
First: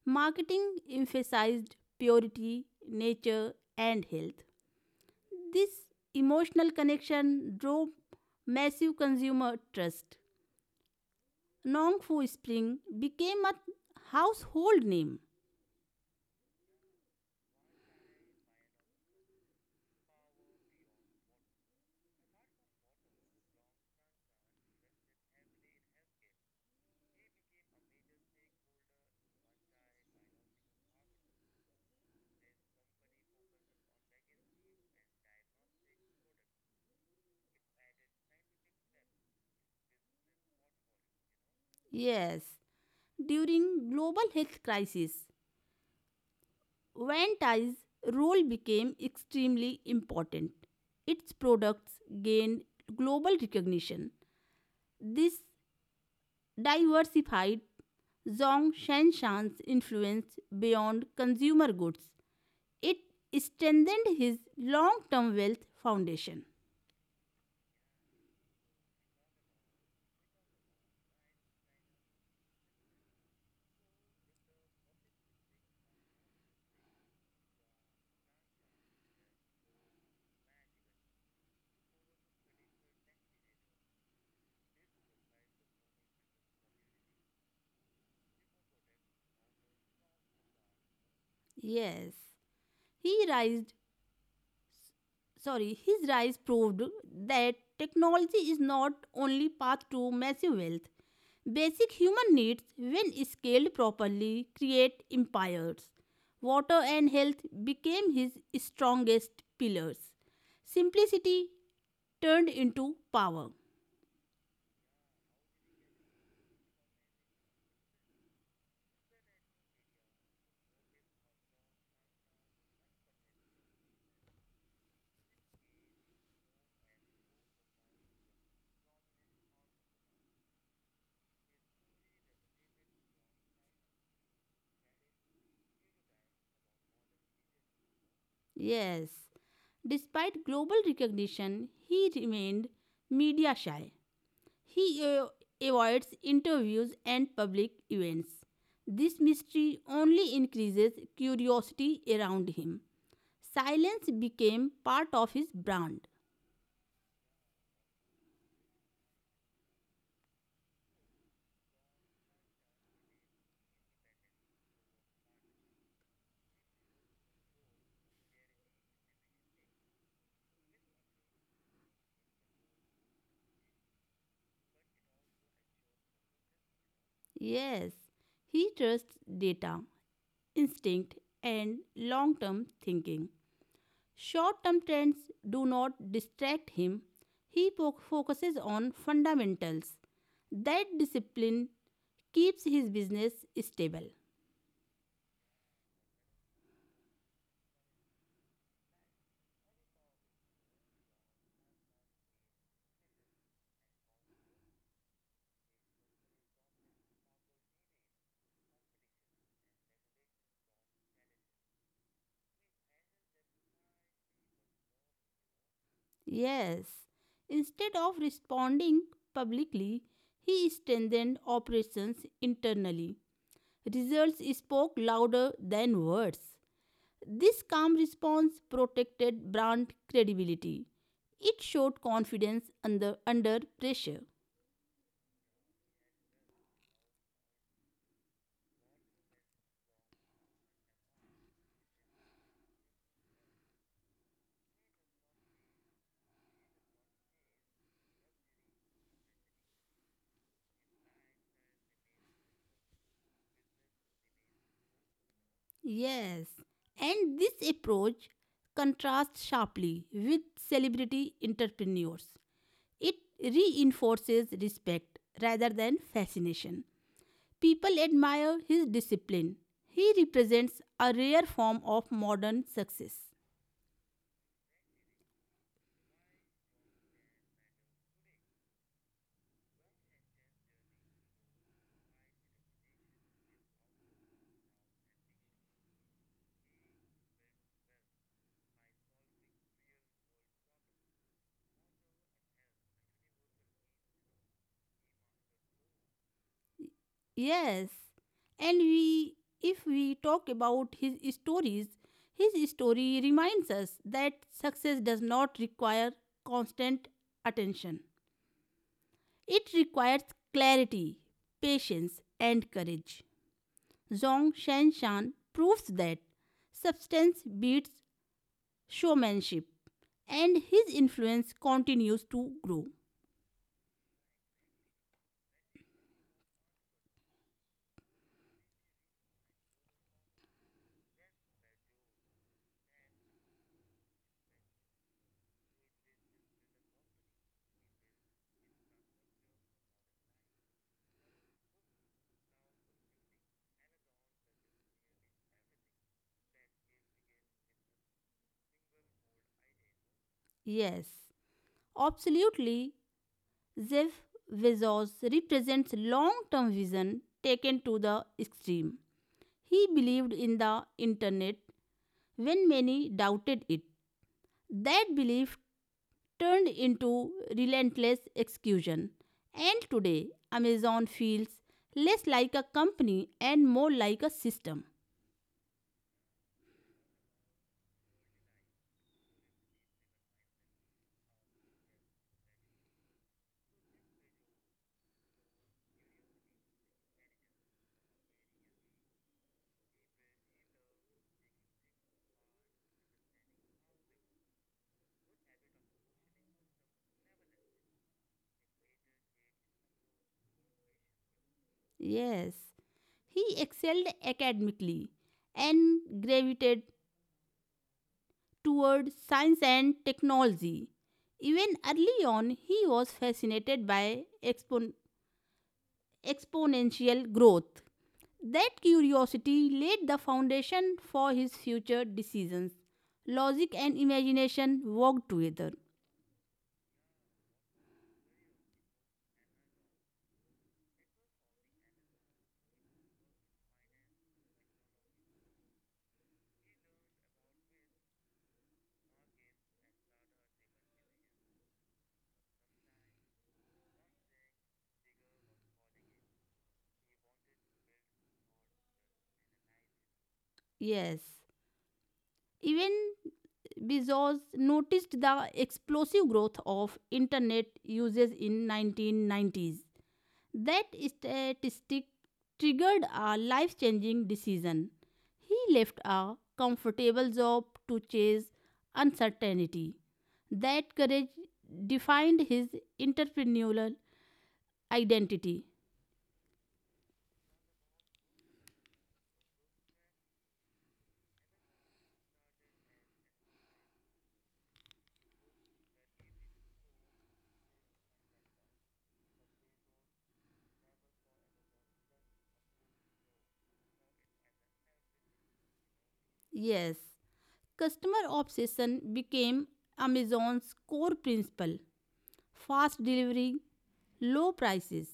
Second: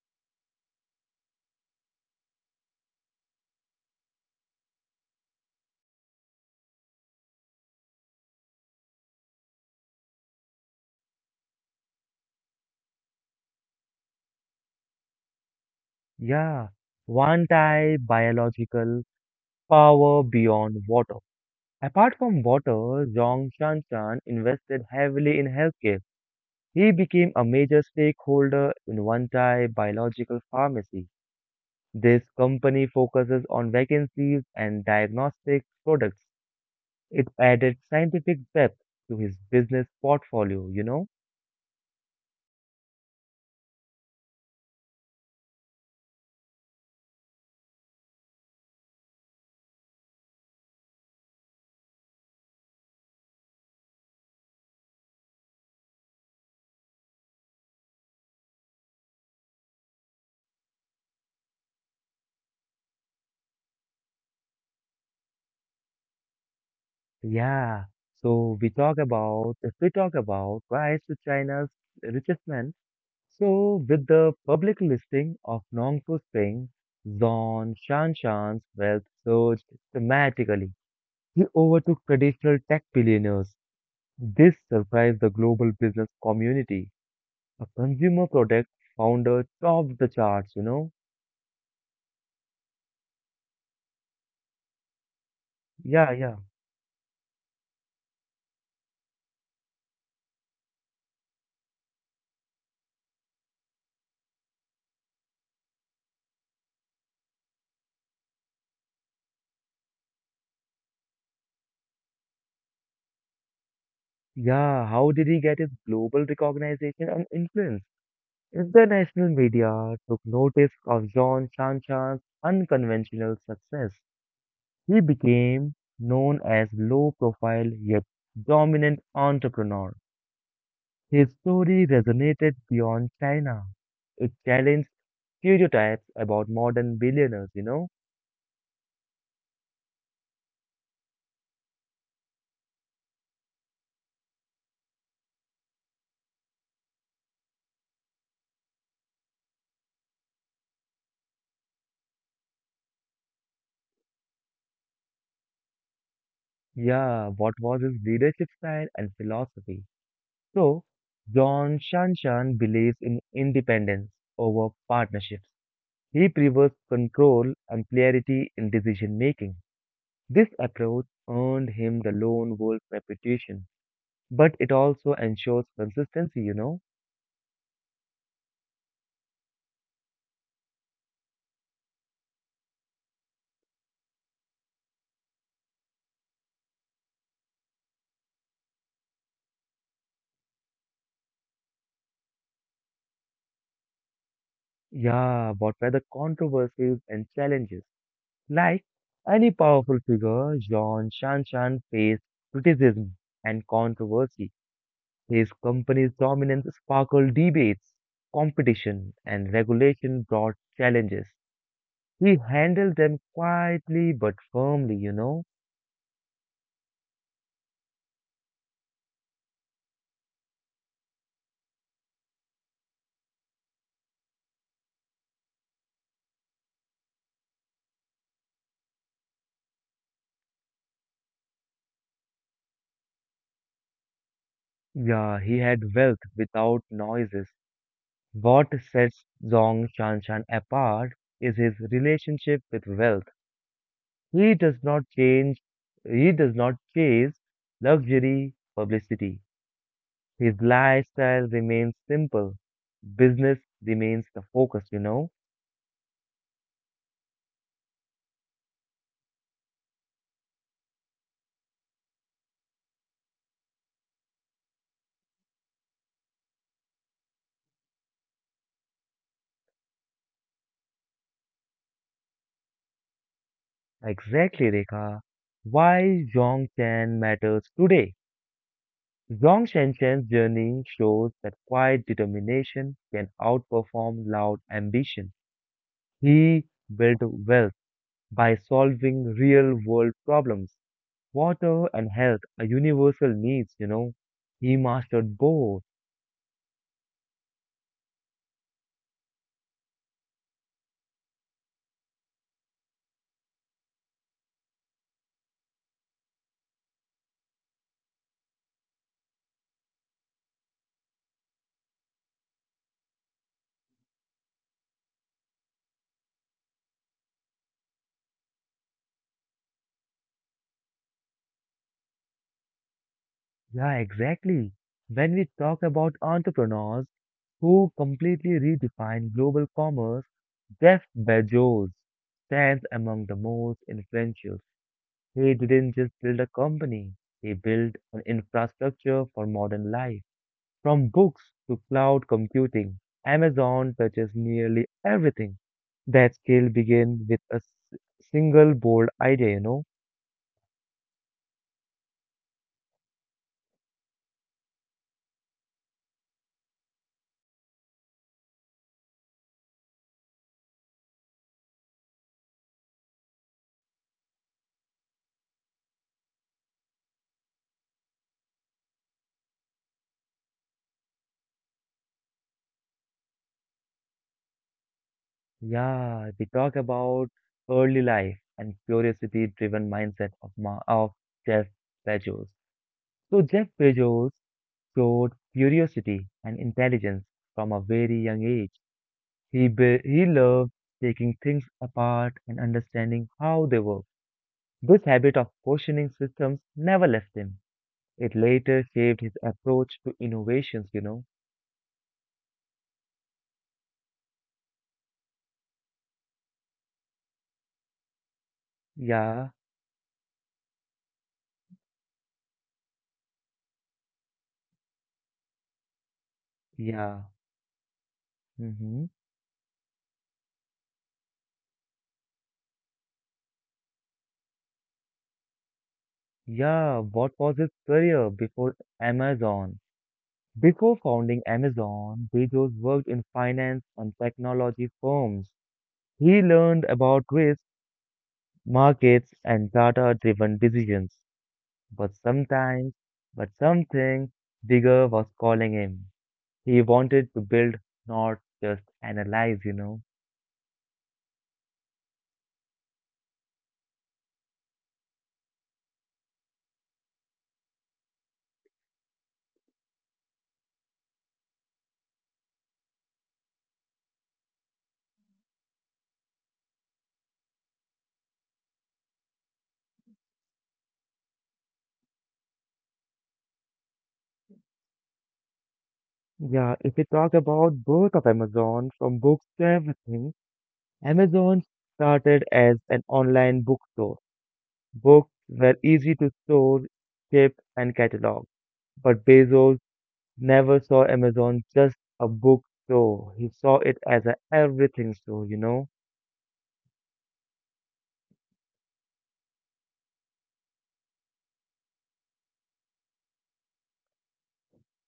S2: Marketing emphasized purity, nature and health. This emotional connection drove massive consumer trust. Nong Fu Spring became a household name.
S1: Yeah. Wantai biological power beyond water. Apart from water, Zhong Shanshan invested heavily in healthcare. He became a major stakeholder in Wantai Biological Pharmacy. This company focuses on vacancies and diagnostic products. It added scientific depth to his business portfolio.
S2: Yes, during global health crisis, Van Tie's role became extremely important. Its products gained global recognition. This diversified Zhong Shanshan's influence beyond consumer goods. It strengthened his long-term wealth foundation.
S1: Yeah. So we talk about, if we talk about rise to China's richest man, so with the public listing of Nongfu Singh, Zon Shanshan's wealth surged dramatically. He overtook traditional tech billionaires. This surprised the global business community. A consumer product founder topped the charts.
S2: Yes, he raised his
S1: Yeah,
S2: rise
S1: yeah.
S2: proved that technology is not only path to massive wealth. Basic human needs, when scaled properly, create empires. Water and health became his strongest pillars. Simplicity turned into power.
S1: Yeah, how did he get his global recognition and influence? International media took notice of John Shanshan's unconventional success. He became known as low profile yet dominant entrepreneur. His story resonated beyond China. It challenged stereotypes about modern billionaires.
S2: Yes. Despite global recognition, he remained media shy. He avoids interviews and public events. This mystery only increases curiosity around him. Silence became part of his brand.
S1: Yeah, what was his leadership style and philosophy? So, John Shanshan believes in independence over partnerships. He prefers control and clarity in decision making. This approach earned him the lone wolf reputation, but it also ensures consistency.
S2: Yes, he trusts data, instinct, and long term thinking. Short term trends do not distract him. He focuses on fundamentals. That discipline keeps his business stable.
S1: Yeah, but whether controversies and challenges. Like any powerful figure, John Shanshan faced criticism and controversy. His company's dominance sparkled debates, competition, and regulation brought challenges. He handled them quietly but firmly.
S2: Yes. Instead of responding publicly, he strengthened operations internally. Results spoke louder than words. This calm response protected brand credibility. It showed confidence under pressure.
S1: Yeah, he had wealth without noises. What sets Zong Shanshan apart is his relationship with wealth. He does not change, he does not chase luxury publicity. His lifestyle remains simple. Business remains the focus.
S2: Yes. And this approach contrasts sharply with celebrity entrepreneurs. It reinforces respect rather than fascination. People admire his discipline. He represents a rare form of modern success.
S1: Exactly, Rekha. Why Zhongchen matters today. Zhong Shenshen's journey shows that quiet determination can outperform loud ambition. He built wealth by solving real world problems. Water and health are universal needs. He mastered both.
S2: Yes, and if we talk about his stories, his story reminds us that success does not require constant attention. It requires clarity, patience, and courage. Zhong Shanshan proves that substance beats showmanship, and his influence continues to grow.
S1: Yeah, exactly. When we talk about entrepreneurs who completely redefine global commerce, Jeff Bezos stands among the most influential. He didn't just build a company, he built an infrastructure for modern life. From books to cloud computing, Amazon touches nearly everything. That scale begins with a single bold idea.
S2: Yes, absolutely. Jeff Bezos represents long term vision taken to the extreme. He believed in the internet when many doubted it. That belief turned into relentless execution. And today, Amazon feels less like a company and more like a system.
S1: Yeah, we talk about early life and curiosity-driven mindset of Ma of Jeff Bezos. So Jeff Bezos showed curiosity and intelligence from a very young age. He loved taking things apart and understanding how they work. This habit of questioning systems never left him. It later shaped his approach to innovations.
S2: Yes. He excelled academically and gravitated toward
S1: Yeah,
S2: science and technology. Even early on, he was fascinated by
S1: yeah.
S2: exponential growth. That
S1: Hmm.
S2: curiosity laid the foundation for his future decisions. Logic and imagination worked together.
S1: Yeah, what was his career before Amazon? Before founding Amazon, Bezos worked in finance and technology firms. He learned about risk, markets, and data-driven decisions. But sometimes, but something bigger was calling him. He wanted to build, not just analyze.
S2: Yes. Even Bezos noticed the explosive growth of internet usage in 1990s. That statistic triggered a life changing decision. He left a comfortable job to chase uncertainty. That courage defined his entrepreneurial identity.
S1: Yeah, if we talk about birth of Amazon, from books to everything, Amazon started as an online bookstore. Books were easy to store, ship, and catalog. But Bezos never saw Amazon just a bookstore. He saw it as a everything store.
S2: Yes, customer obsession became Amazon's core principle: fast delivery, low prices,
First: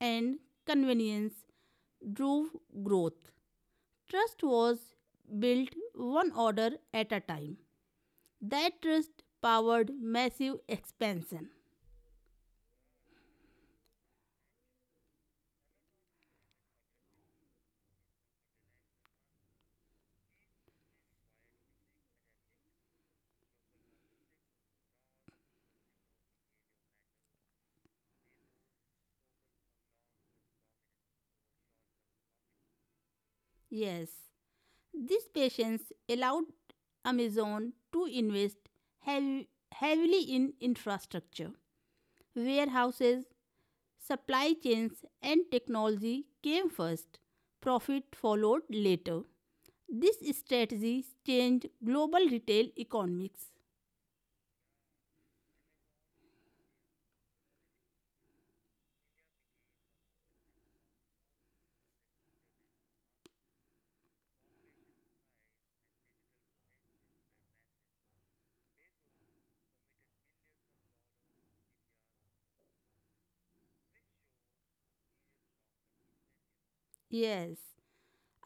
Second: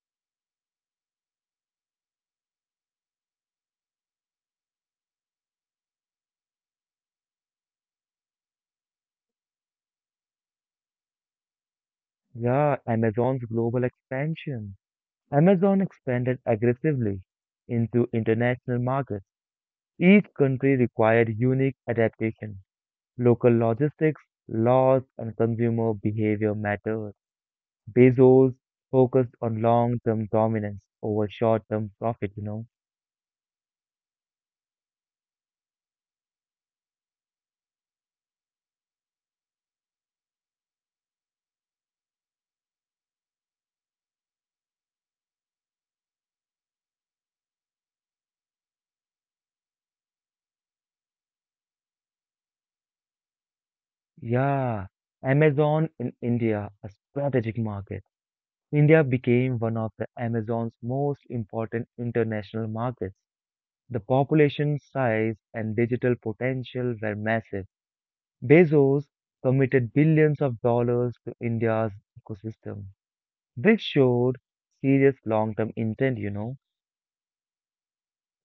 S2: and convenience drove growth. Trust was built one order at a time. That trust powered massive expansion.
S1: Yeah, Amazon's global expansion. Amazon expanded aggressively into international markets. Each country required unique adaptation. Local logistics, laws, and consumer behavior mattered. Bezos focused on long-term dominance over short-term profit.
S2: Yes, this patience allowed Amazon to invest heav- heavily in infrastructure. Warehouses, supply chains, and technology came first. Profit followed later. This strategy changed global retail economics.
S1: Yeah, Amazon in India, a strategic market. India became one of the Amazon's most important international markets. The population size and digital potential were massive. Bezos committed billions of dollars to India's ecosystem. This showed serious long term intent.
S2: Yes,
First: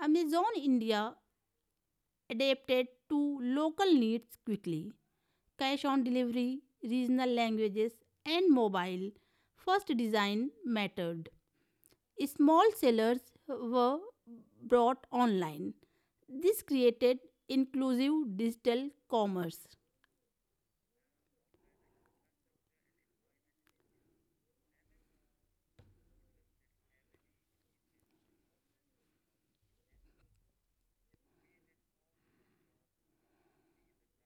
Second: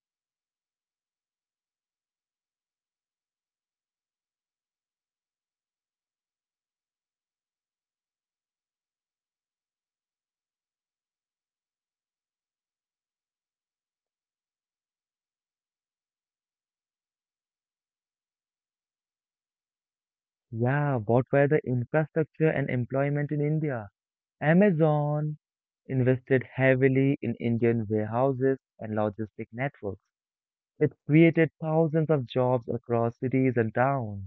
S2: Amazon India adapted to local needs quickly. Cash on delivery, regional languages, and mobile first design mattered. Small sellers were brought online. This created inclusive digital commerce.
S1: Yeah, what were the infrastructure and employment in India? Amazon invested heavily in Indian warehouses and logistic networks. It created thousands of jobs across cities and towns.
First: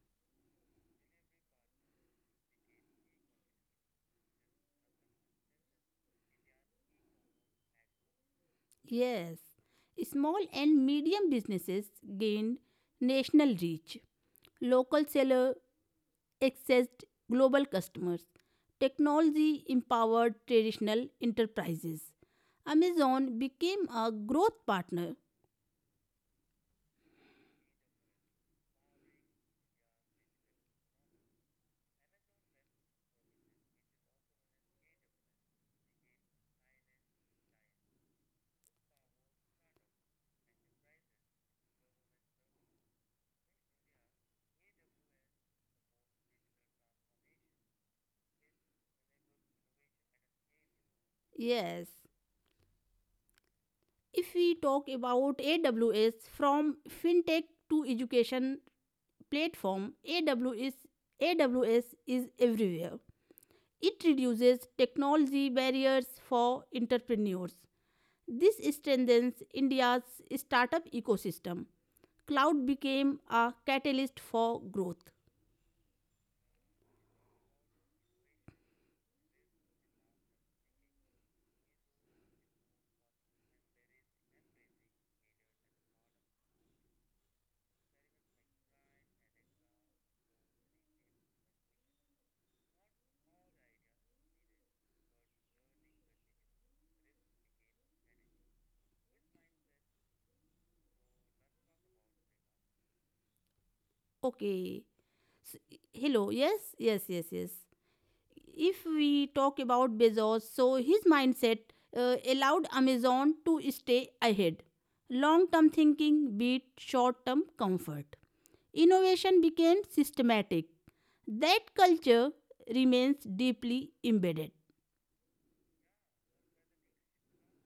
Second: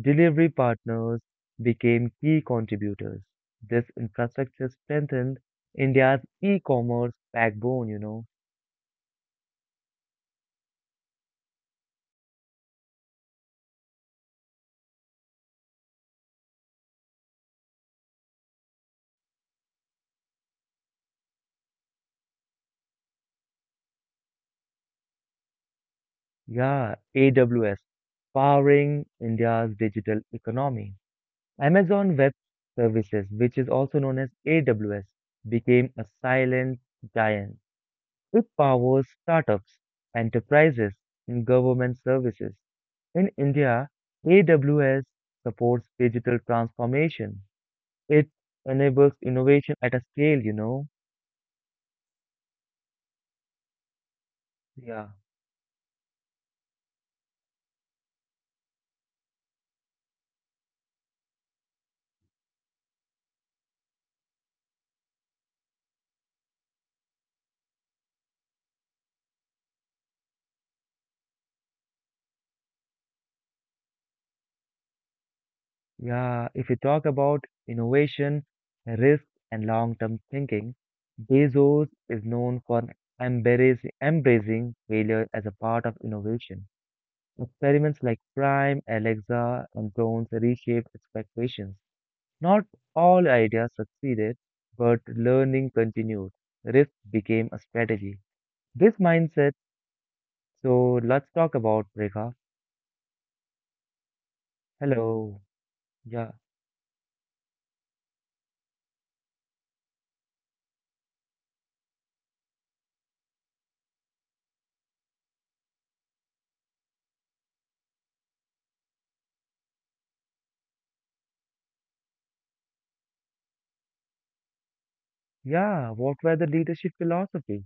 S1: Delivery partners became key contributors. This infrastructure strengthened India's e-commerce backbone.
S2: Yes, small and medium businesses gained national reach. Local seller accessed global customers. Technology empowered traditional enterprises. Amazon became a growth partner.
S1: Yeah, AWS, powering India's digital economy. Amazon Web Services, which is also known as AWS, became a silent giant. It powers startups, enterprises, and government services. In India, AWS supports digital transformation. It enables innovation at a scale.
S2: Yes. If we talk
S1: Yeah.
S2: about AWS, from fintech to education platform, AWS is everywhere. It reduces technology barriers for entrepreneurs. This strengthens India's startup ecosystem. Cloud became a catalyst for growth.
S1: Yeah, if you talk about innovation, risk, and long-term thinking, Bezos is known for embracing failure as a part of innovation. Experiments like Prime, Alexa, and drones reshaped expectations. Not all ideas succeeded, but learning continued. Risk became a strategy. This mindset, so let's talk about Rekha.
S2: Okay.
S1: Hello.
S2: S Hello.
S1: Yeah.
S2: Yes, yes, yes, yes. If we talk about Bezos, so his mindset allowed Amazon to stay ahead. Long term thinking beat short term comfort. Innovation became systematic. That culture remains deeply embedded.
S1: Yeah, what were the leadership philosophy?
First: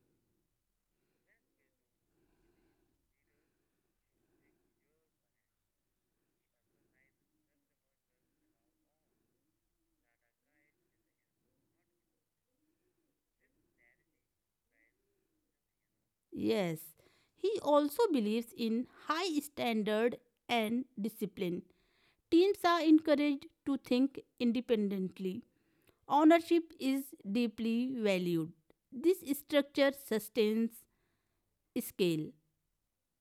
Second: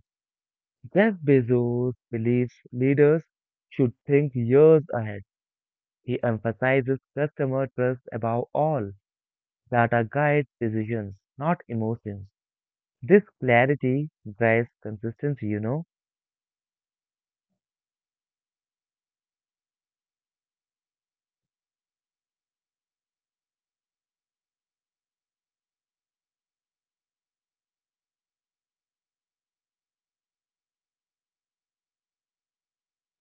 S1: Jeff Bezos believes leaders should think years ahead. He emphasizes customer trust above all. Data guides decisions, not emotions. This clarity drives consistency, you know?
S2: Yes. He also believes in high standard and discipline. Teams are encouraged to think independently. Ownership is deeply valued. This structure sustains scale.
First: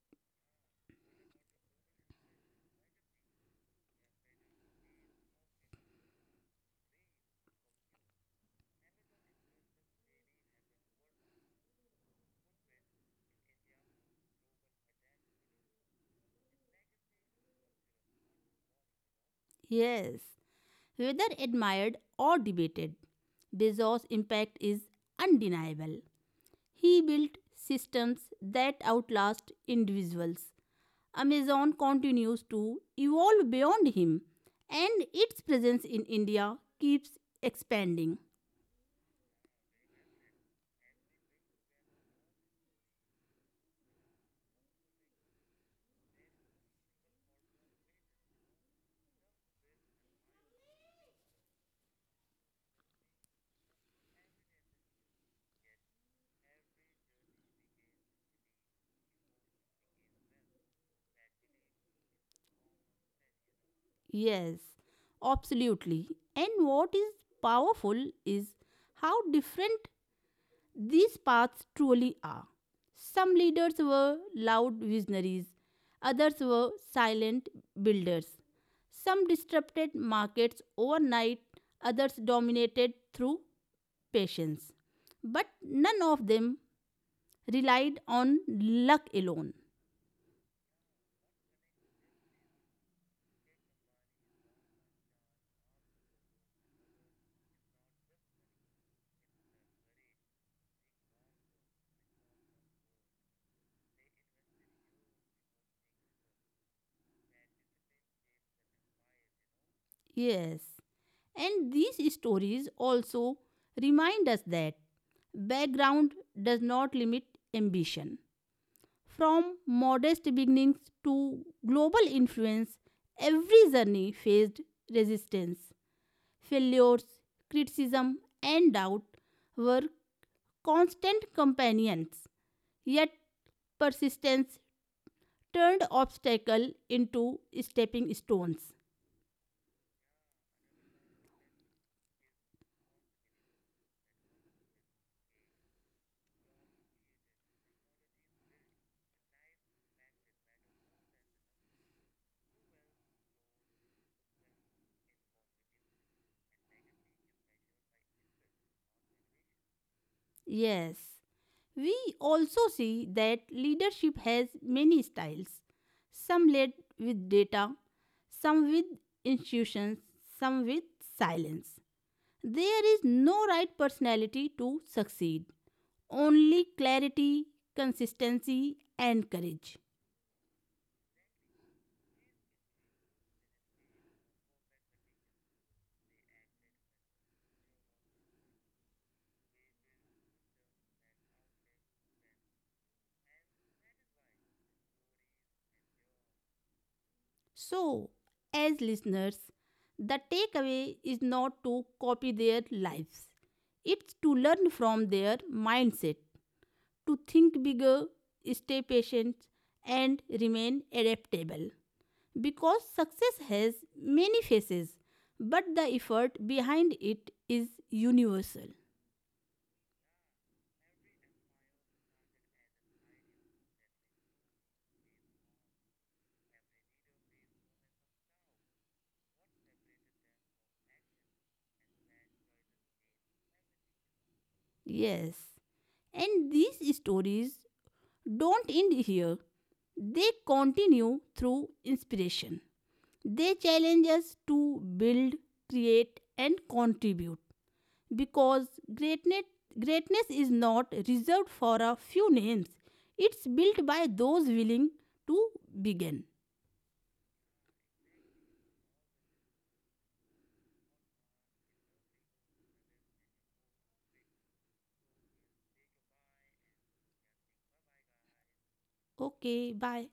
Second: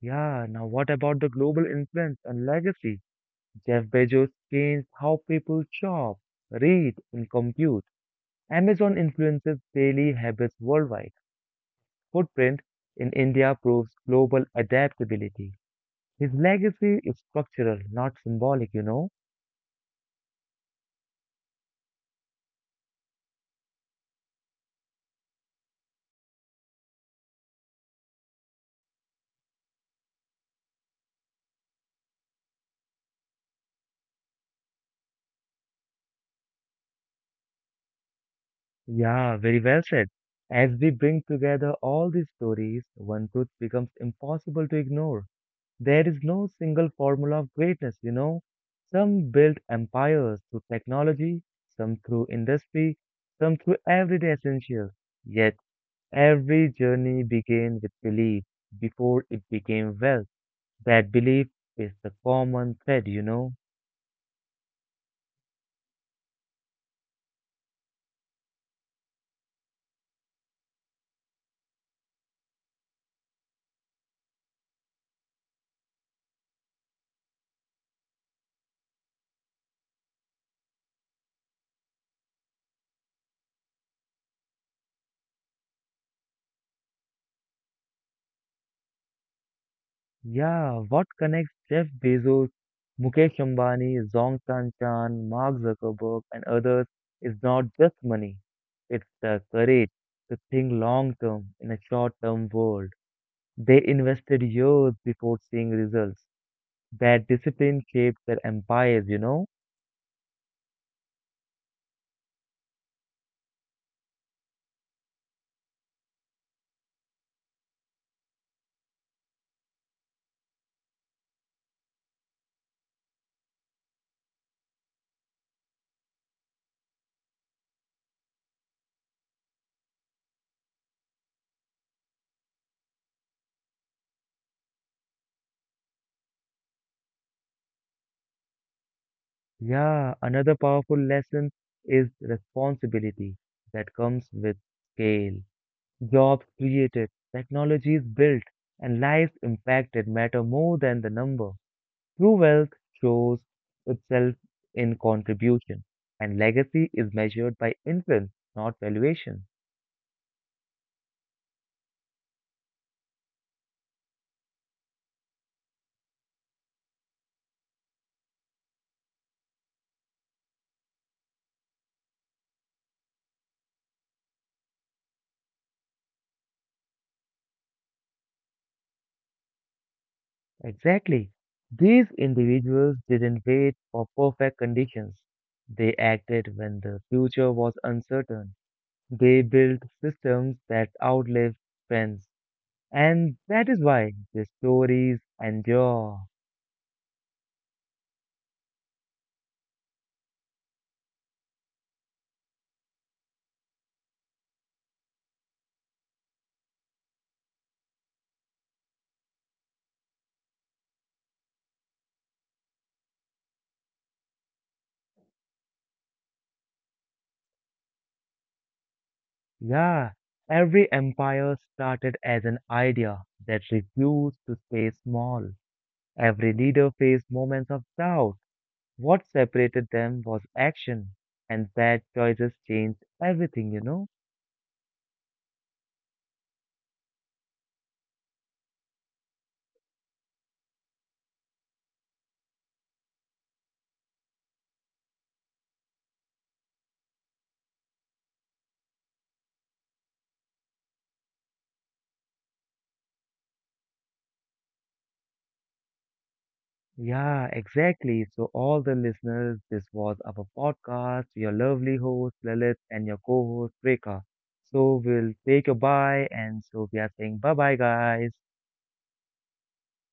S1: Yeah, now what about the global influence and legacy? Jeff Bezos changed how people shop, read, and compute. Amazon influences daily habits worldwide. Footprint in India proves global adaptability. His legacy is structural, not symbolic.
S2: Yes, whether admired or debated, Bezos' impact is undeniable. He built systems that outlast individuals. Amazon continues to evolve beyond him, and its presence in India keeps expanding.
S1: Yeah, very well said. As we bring together all these stories, one truth becomes impossible to ignore. There is no single formula of greatness. Some built empires through technology, some through industry, some through everyday essentials. Yet every journey began with belief before it became wealth. That belief is the common thread.
S2: Yes, absolutely. And what is powerful is how different these paths truly are. Some leaders were loud visionaries, others were silent builders. Some disrupted markets overnight, others dominated through patience. But none of them relied on luck alone.
S1: Yeah, what connects Jeff Bezos, Mukesh Ambani, Zhongshan Chan, Mark Zuckerberg, and others is not just money. It's the courage to think long term in a short term world. They invested years before seeing results. That discipline shaped their empires.
S2: Yes. And these stories also remind us that background does not limit ambition. From modest beginnings to global influence, every journey faced resistance. Failures, criticism, and doubt were constant companions, yet persistence turned obstacle into stepping stones.
S1: Yeah, another powerful lesson is responsibility that comes with scale. Jobs created, technologies built, and lives impacted matter more than the number. True wealth shows itself in contribution, and legacy is measured by influence, not valuation.
S2: Yes. We also see that leadership has many styles. Some led with data, some with institutions, some with silence. There is no right personality to succeed, only clarity, consistency, and courage.
S1: Exactly. These individuals didn't wait for perfect conditions. They acted when the future was uncertain. They built systems that outlived trends. And that is why their stories endure.
S2: So, as listeners, the takeaway is not to copy their lives, it's to learn from their mindset to think bigger, stay patient, and remain adaptable. Because success has many faces, but the effort behind it is universal.
S1: Yeah, every empire started as an idea that refused to stay small. Every leader faced moments of doubt. What separated them was action, and bad choices changed everything, you know?
S2: Yes, and these stories don't end here, they continue through inspiration. They challenge us to build, create, and contribute. Because greatness, greatness is not reserved for a few names. It's built by those willing to begin.
S1: Yeah, exactly. So, all the listeners, this was our podcast, your lovely host Lilith and your co host Rekha. So, we'll take a bye, and so we are saying bye bye, guys.
S2: Okay, bye.